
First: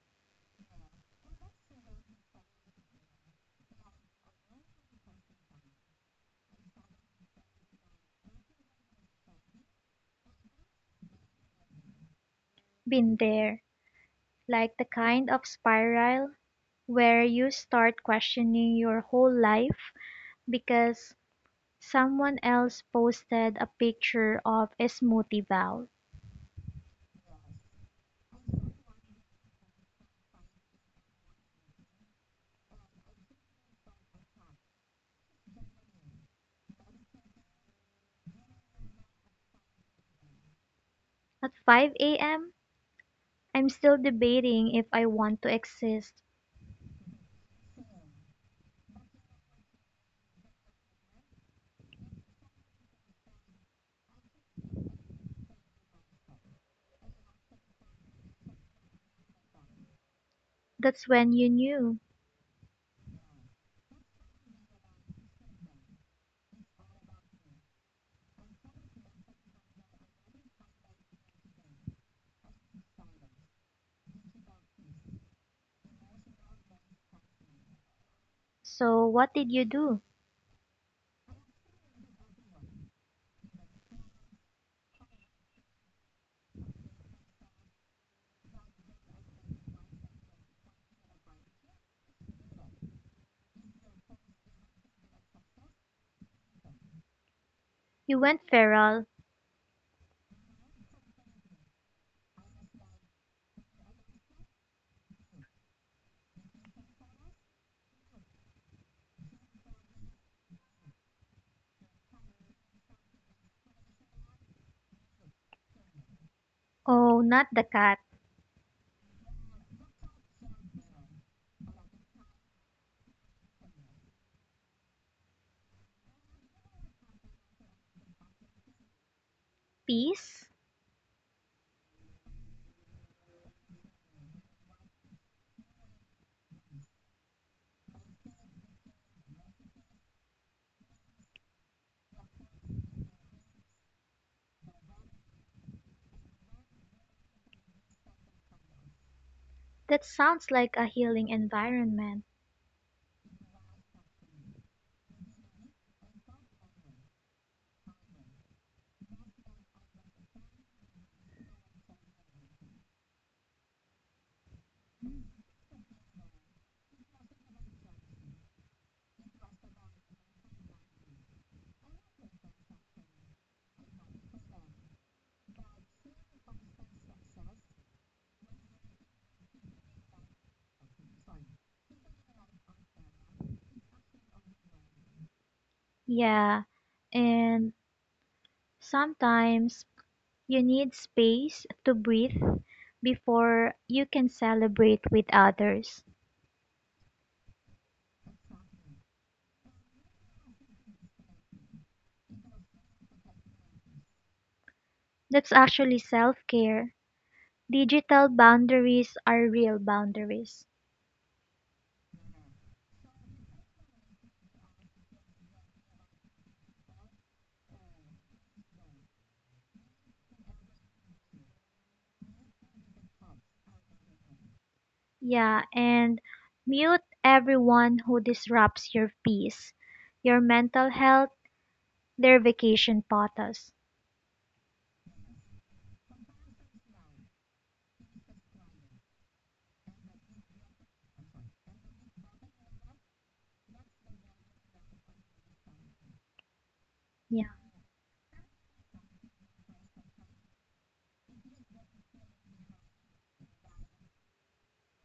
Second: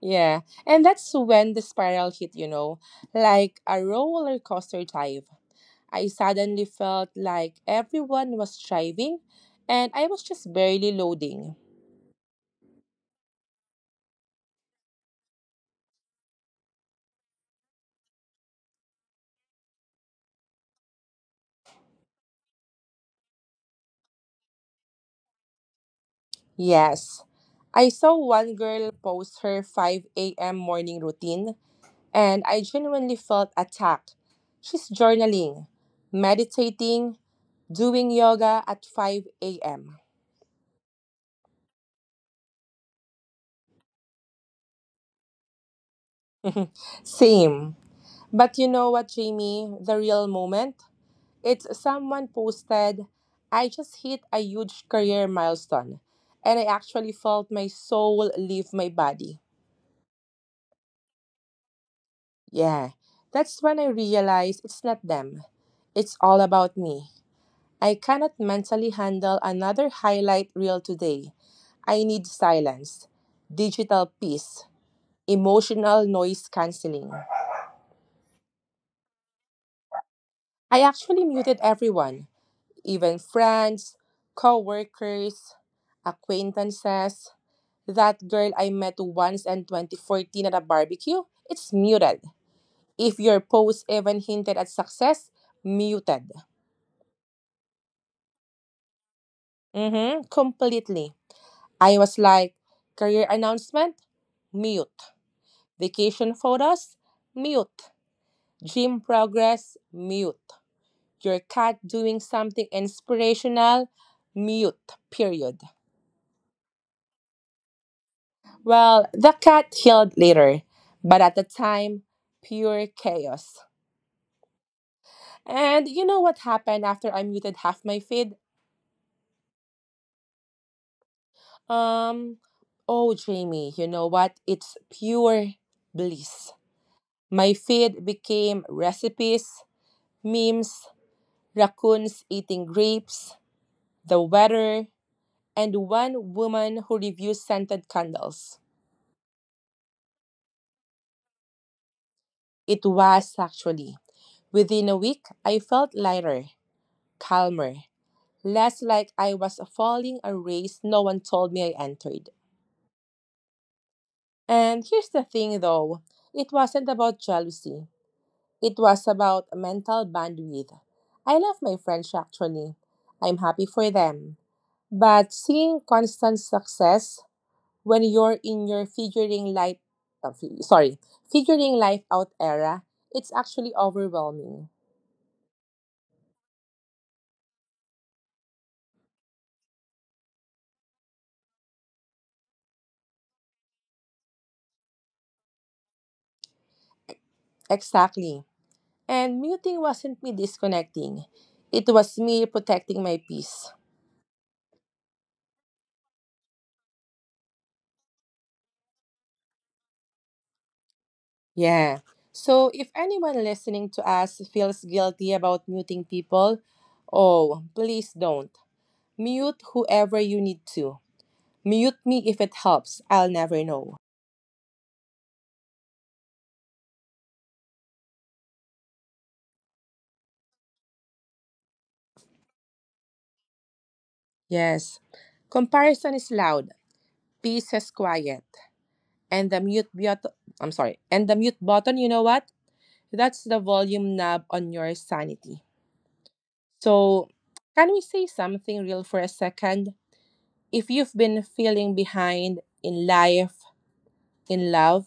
Speaker 1: Yeah, and that's when the spiral hit, you know, like a roller coaster dive. I suddenly felt like everyone was driving and I was just barely loading.
Speaker 2: Been there. Like the kind of spiral where you start questioning your whole life because someone else posted a picture of a smoothie bowl.
Speaker 1: Yes. I saw one girl post her 5 a.m. morning routine, and I genuinely felt attacked. She's journaling, meditating, doing yoga at 5 a.m.
Speaker 2: At 5 a.m., I'm still debating if I want to exist.
Speaker 1: Same. But you know what, Jamie? The real moment? It's someone posted, I just hit a huge career milestone, and I actually felt my soul leave my body.
Speaker 2: That's when you knew.
Speaker 1: Yeah, that's when I realized it's not them. It's all about me. I cannot mentally handle another highlight reel today. I need silence, digital peace, emotional noise canceling.
Speaker 2: So, what did you do?
Speaker 1: I actually muted everyone, even friends, co workers, acquaintances. That girl I met once in 2014 at a barbecue, it's muted. If your post even hinted at success, muted.
Speaker 2: You went feral.
Speaker 1: Mm-hmm, completely. I was like, career announcement? Mute. Vacation photos? Mute. Gym progress? Mute. Your cat doing something inspirational? Mute. Period.
Speaker 2: Oh, not the cat.
Speaker 1: Well, the cat healed later, but at the time, pure chaos. And you know what happened after I muted half my feed?
Speaker 2: Peace?
Speaker 1: Um, oh, Jamie, you know what? It's pure bliss. My feed became recipes, memes, raccoons eating grapes, the weather, and one woman who reviews scented candles.
Speaker 2: That sounds like a healing environment.
Speaker 1: It was actually. Within a week, I felt lighter, calmer, less like I was falling a race no one told me I entered. And here's the thing though, it wasn't about jealousy, it was about mental bandwidth. I love my friends actually. I'm happy for them. But seeing constant success, when you're in your sorry, figuring life out era, it's actually overwhelming.
Speaker 2: Yeah, and sometimes you need space to breathe before you can celebrate with others.
Speaker 1: Exactly, and muting wasn't me disconnecting, it was me protecting my peace.
Speaker 2: That's actually self care. Digital boundaries are real boundaries.
Speaker 1: Yeah, so if anyone listening to us feels guilty about muting people, oh please don't. Mute whoever you need to. Mute me if it helps, I'll never know.
Speaker 2: Yeah, and mute everyone who disrupts your peace, your mental health, their vacation potas.
Speaker 1: Yes, comparison is loud, peace is quiet, and the mute button, I'm sorry, and the mute button, you know what, that's the volume knob on your sanity. So,
Speaker 2: Yeah,
Speaker 1: can we say something real for a second? If you've been feeling behind in life, in love,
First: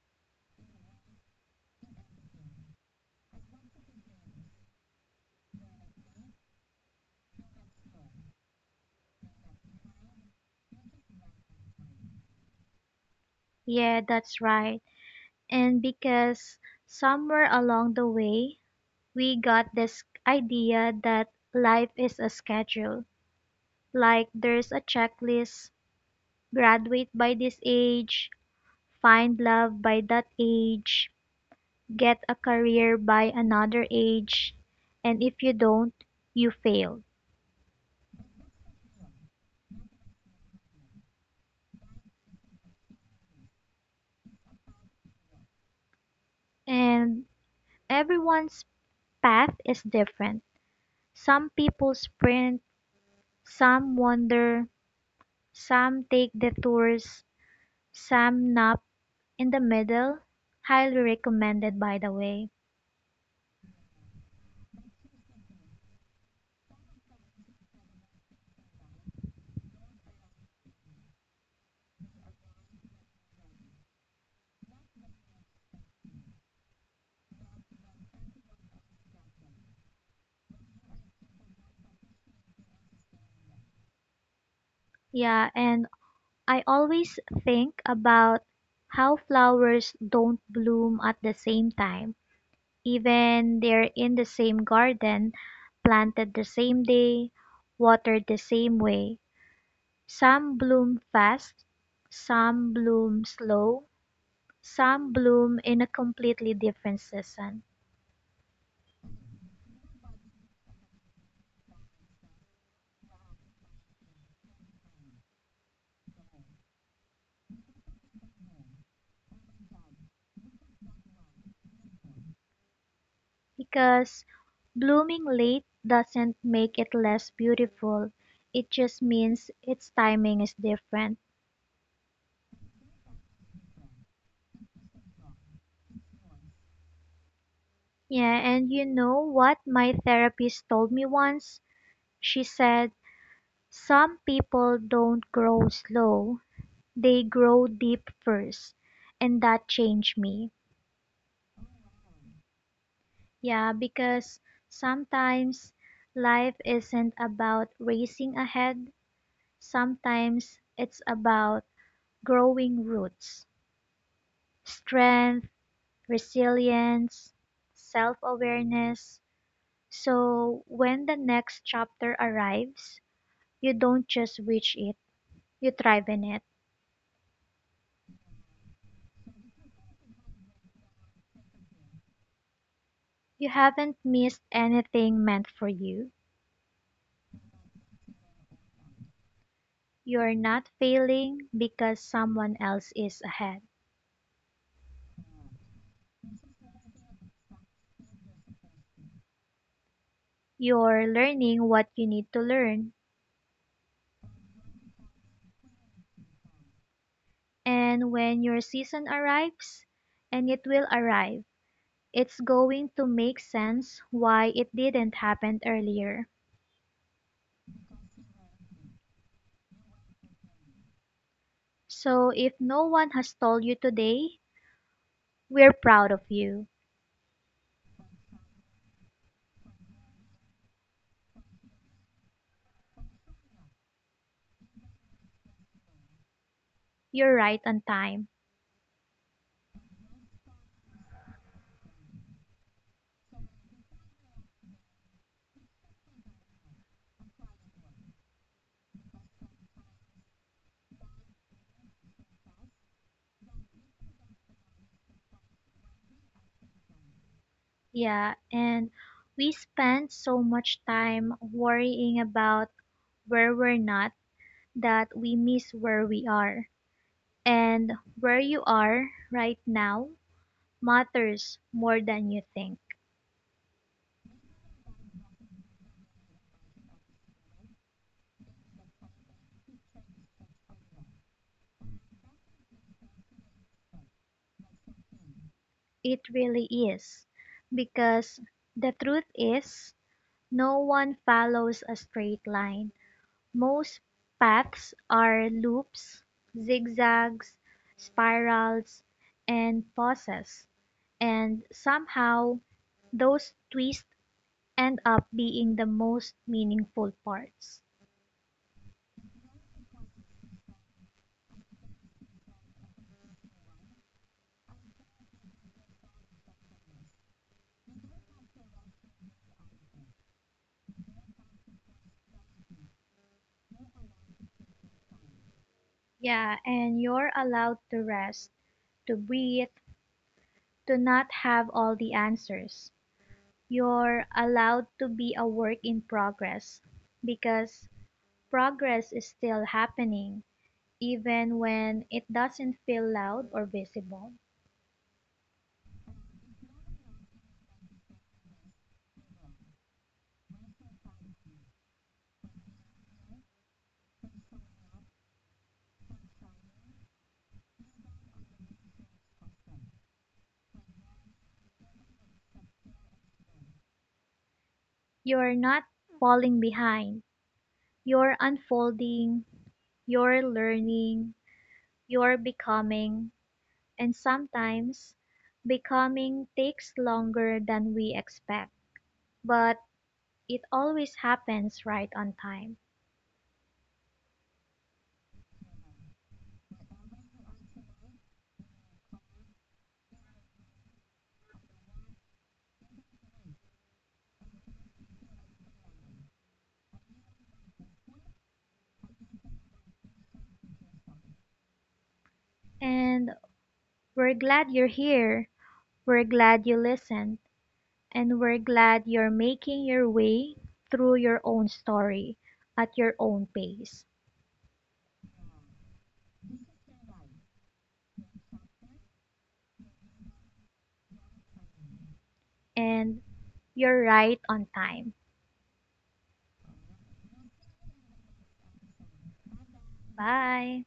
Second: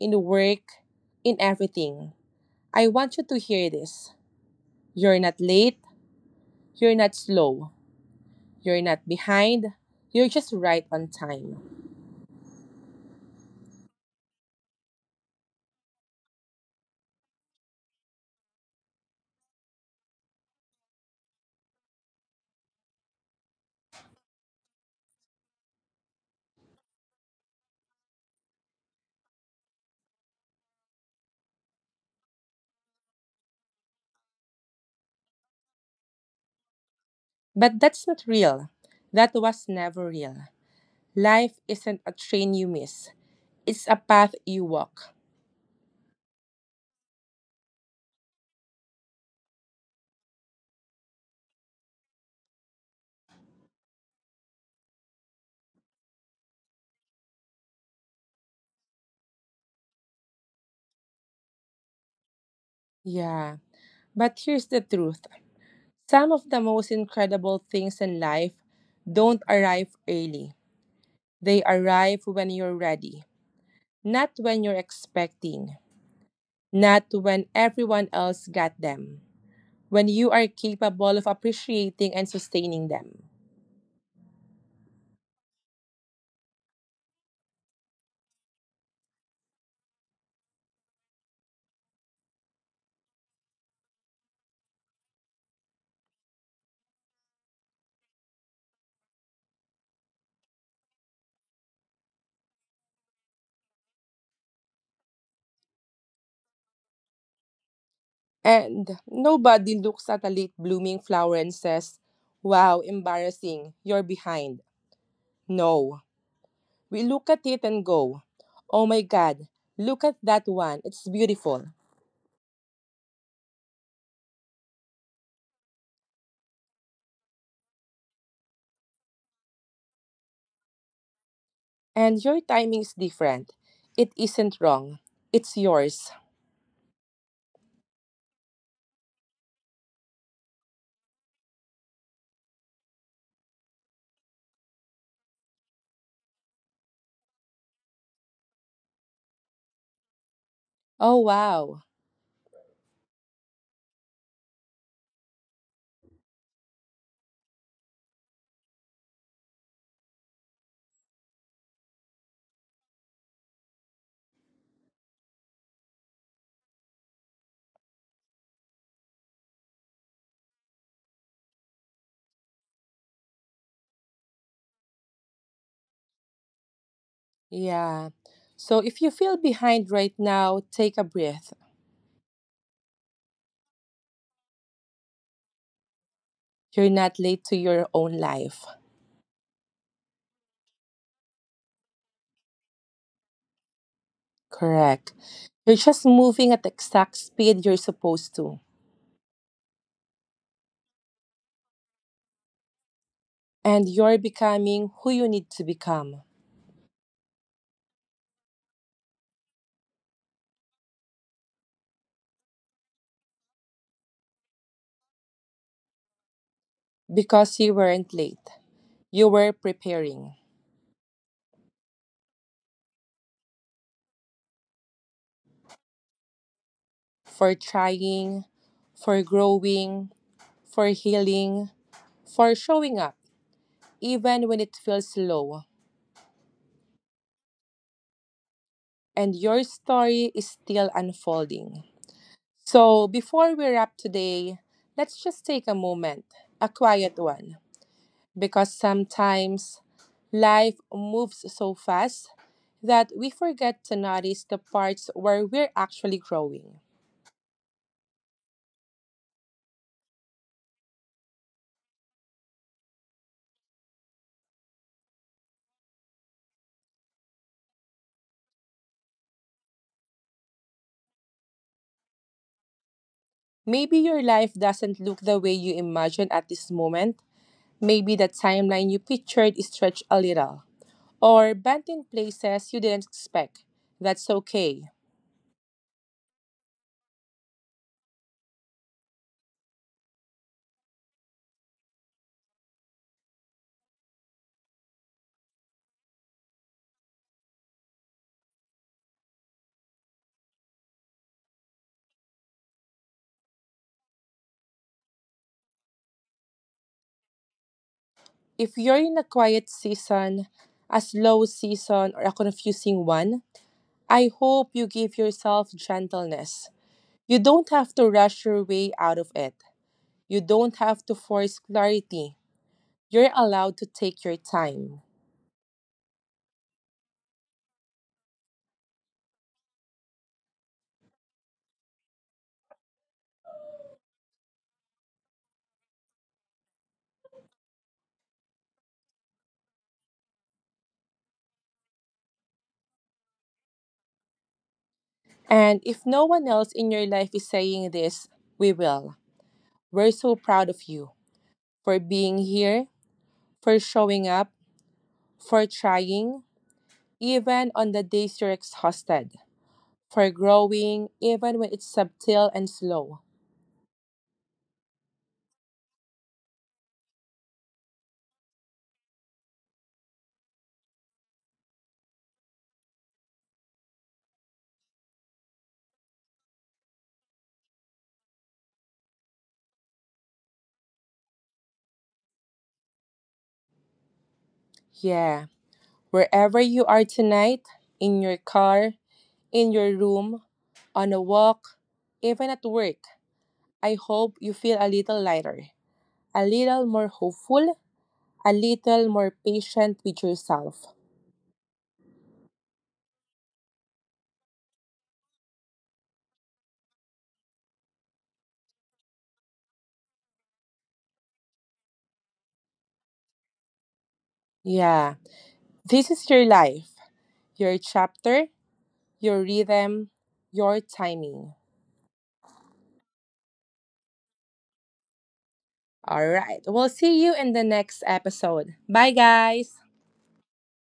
Speaker 1: in work, in everything, I want you to hear this. You're not late, you're not slow, you're not behind, you're just right on time.
Speaker 2: yeah, that's right. And because somewhere along the way we got this idea that life is a schedule. Like there's a checklist, graduate by this age, find love by that age, get a career by another age, and if you don't, you fail.
Speaker 1: But that's not real, that was never real. Life isn't a train you miss. It's a path you walk.
Speaker 2: And everyone's path is different. Some people sprint, some wander, some take detours, some nap in the middle. Highly recommended, by the way.
Speaker 1: Yeah. But here's the truth, some of the most incredible things in life don't arrive early, they arrive when you're ready, not when you're expecting, not when everyone else got them, when you are capable of appreciating and sustaining them.
Speaker 2: Yeah, and I always think about how flowers don't bloom at the same time, even they're in the same garden, planted the same day, watered the same way. Some bloom fast, some bloom slow, some bloom in a completely different season.
Speaker 1: And nobody looks at a late blooming flower and says, wow, embarrassing, you're behind. No. We look at it and go, oh my God, look at that one, it's beautiful.
Speaker 2: Because blooming late doesn't make it less beautiful. It just means its timing is different.
Speaker 1: And your timing is different. It isn't wrong, it's yours.
Speaker 2: Yeah, and you know what my therapist told me once? She said, "Some people don't grow slow, they grow deep first." And that changed me.
Speaker 1: Oh wow,
Speaker 2: Yeah, because sometimes life isn't about racing ahead, sometimes it's about growing roots. Strength, resilience, self awareness. So when the next chapter arrives, you don't just reach it, you thrive in it.
Speaker 1: yeah. So if you feel behind right now, take a breath.
Speaker 2: You haven't missed anything meant for you.
Speaker 1: You're not late to your own life.
Speaker 2: You're not failing because someone else is ahead.
Speaker 1: Correct. You're just moving at the exact speed you're supposed to.
Speaker 2: You're learning what you need to learn.
Speaker 1: And you're becoming who you need to become,
Speaker 2: And when your season arrives, and it will arrive, it's going to make sense why it didn't happen earlier.
Speaker 1: because you weren't late. You were preparing.
Speaker 2: So if no one has told you today, we're proud of you.
Speaker 1: For trying, for growing, for healing, for showing up, even when it feels slow.
Speaker 2: You're right on time.
Speaker 1: And your story is still unfolding. So, before we wrap today, let's just take a moment, a quiet one, because sometimes life moves so fast that we forget to notice the parts where we're actually growing.
Speaker 2: Yeah, and we spend so much time worrying about where we're not that we miss where we are. And where you are right now matters more than you think.
Speaker 1: Maybe your life doesn't look the way you imagine at this moment, maybe the timeline you pictured is stretched a little, or bent in places you didn't expect. That's okay.
Speaker 2: It really is. Because the truth is, no one follows a straight line. Most paths are loops, zigzags, spirals, and pauses, and somehow those twists end up being the most meaningful parts.
Speaker 1: If you're in a quiet season, a slow season, or a confusing one, I hope you give yourself gentleness. You don't have to rush your way out of it. You don't have to force clarity. You're allowed to take your time.
Speaker 2: Yeah, and you're allowed to rest, to breathe, to not have all the answers. You're allowed to be a work in progress because progress is still happening even when it doesn't feel loud or visible.
Speaker 1: And if no one else in your life is saying this, we will. We're so proud of you for being here, for showing up, for trying, even on the days you're exhausted, for growing, even when it's subtle and slow.
Speaker 2: You're not falling behind. You're unfolding, you're learning, you're becoming, and sometimes becoming takes longer than we expect, but it always happens right on time.
Speaker 1: Yeah, wherever you are tonight, in your car, in your room, on a walk, even at work, I hope you feel a little lighter, a little more hopeful, a little more patient with yourself.
Speaker 2: And we're glad you're here. We're glad you listened, and we're glad you're making your way through your own story at your own pace.
Speaker 1: Yeah, this is your life, your chapter, your rhythm, your timing.
Speaker 2: And you're right on time.
Speaker 1: All right. We'll see you in the next episode. Bye, guys.
Speaker 2: Bye.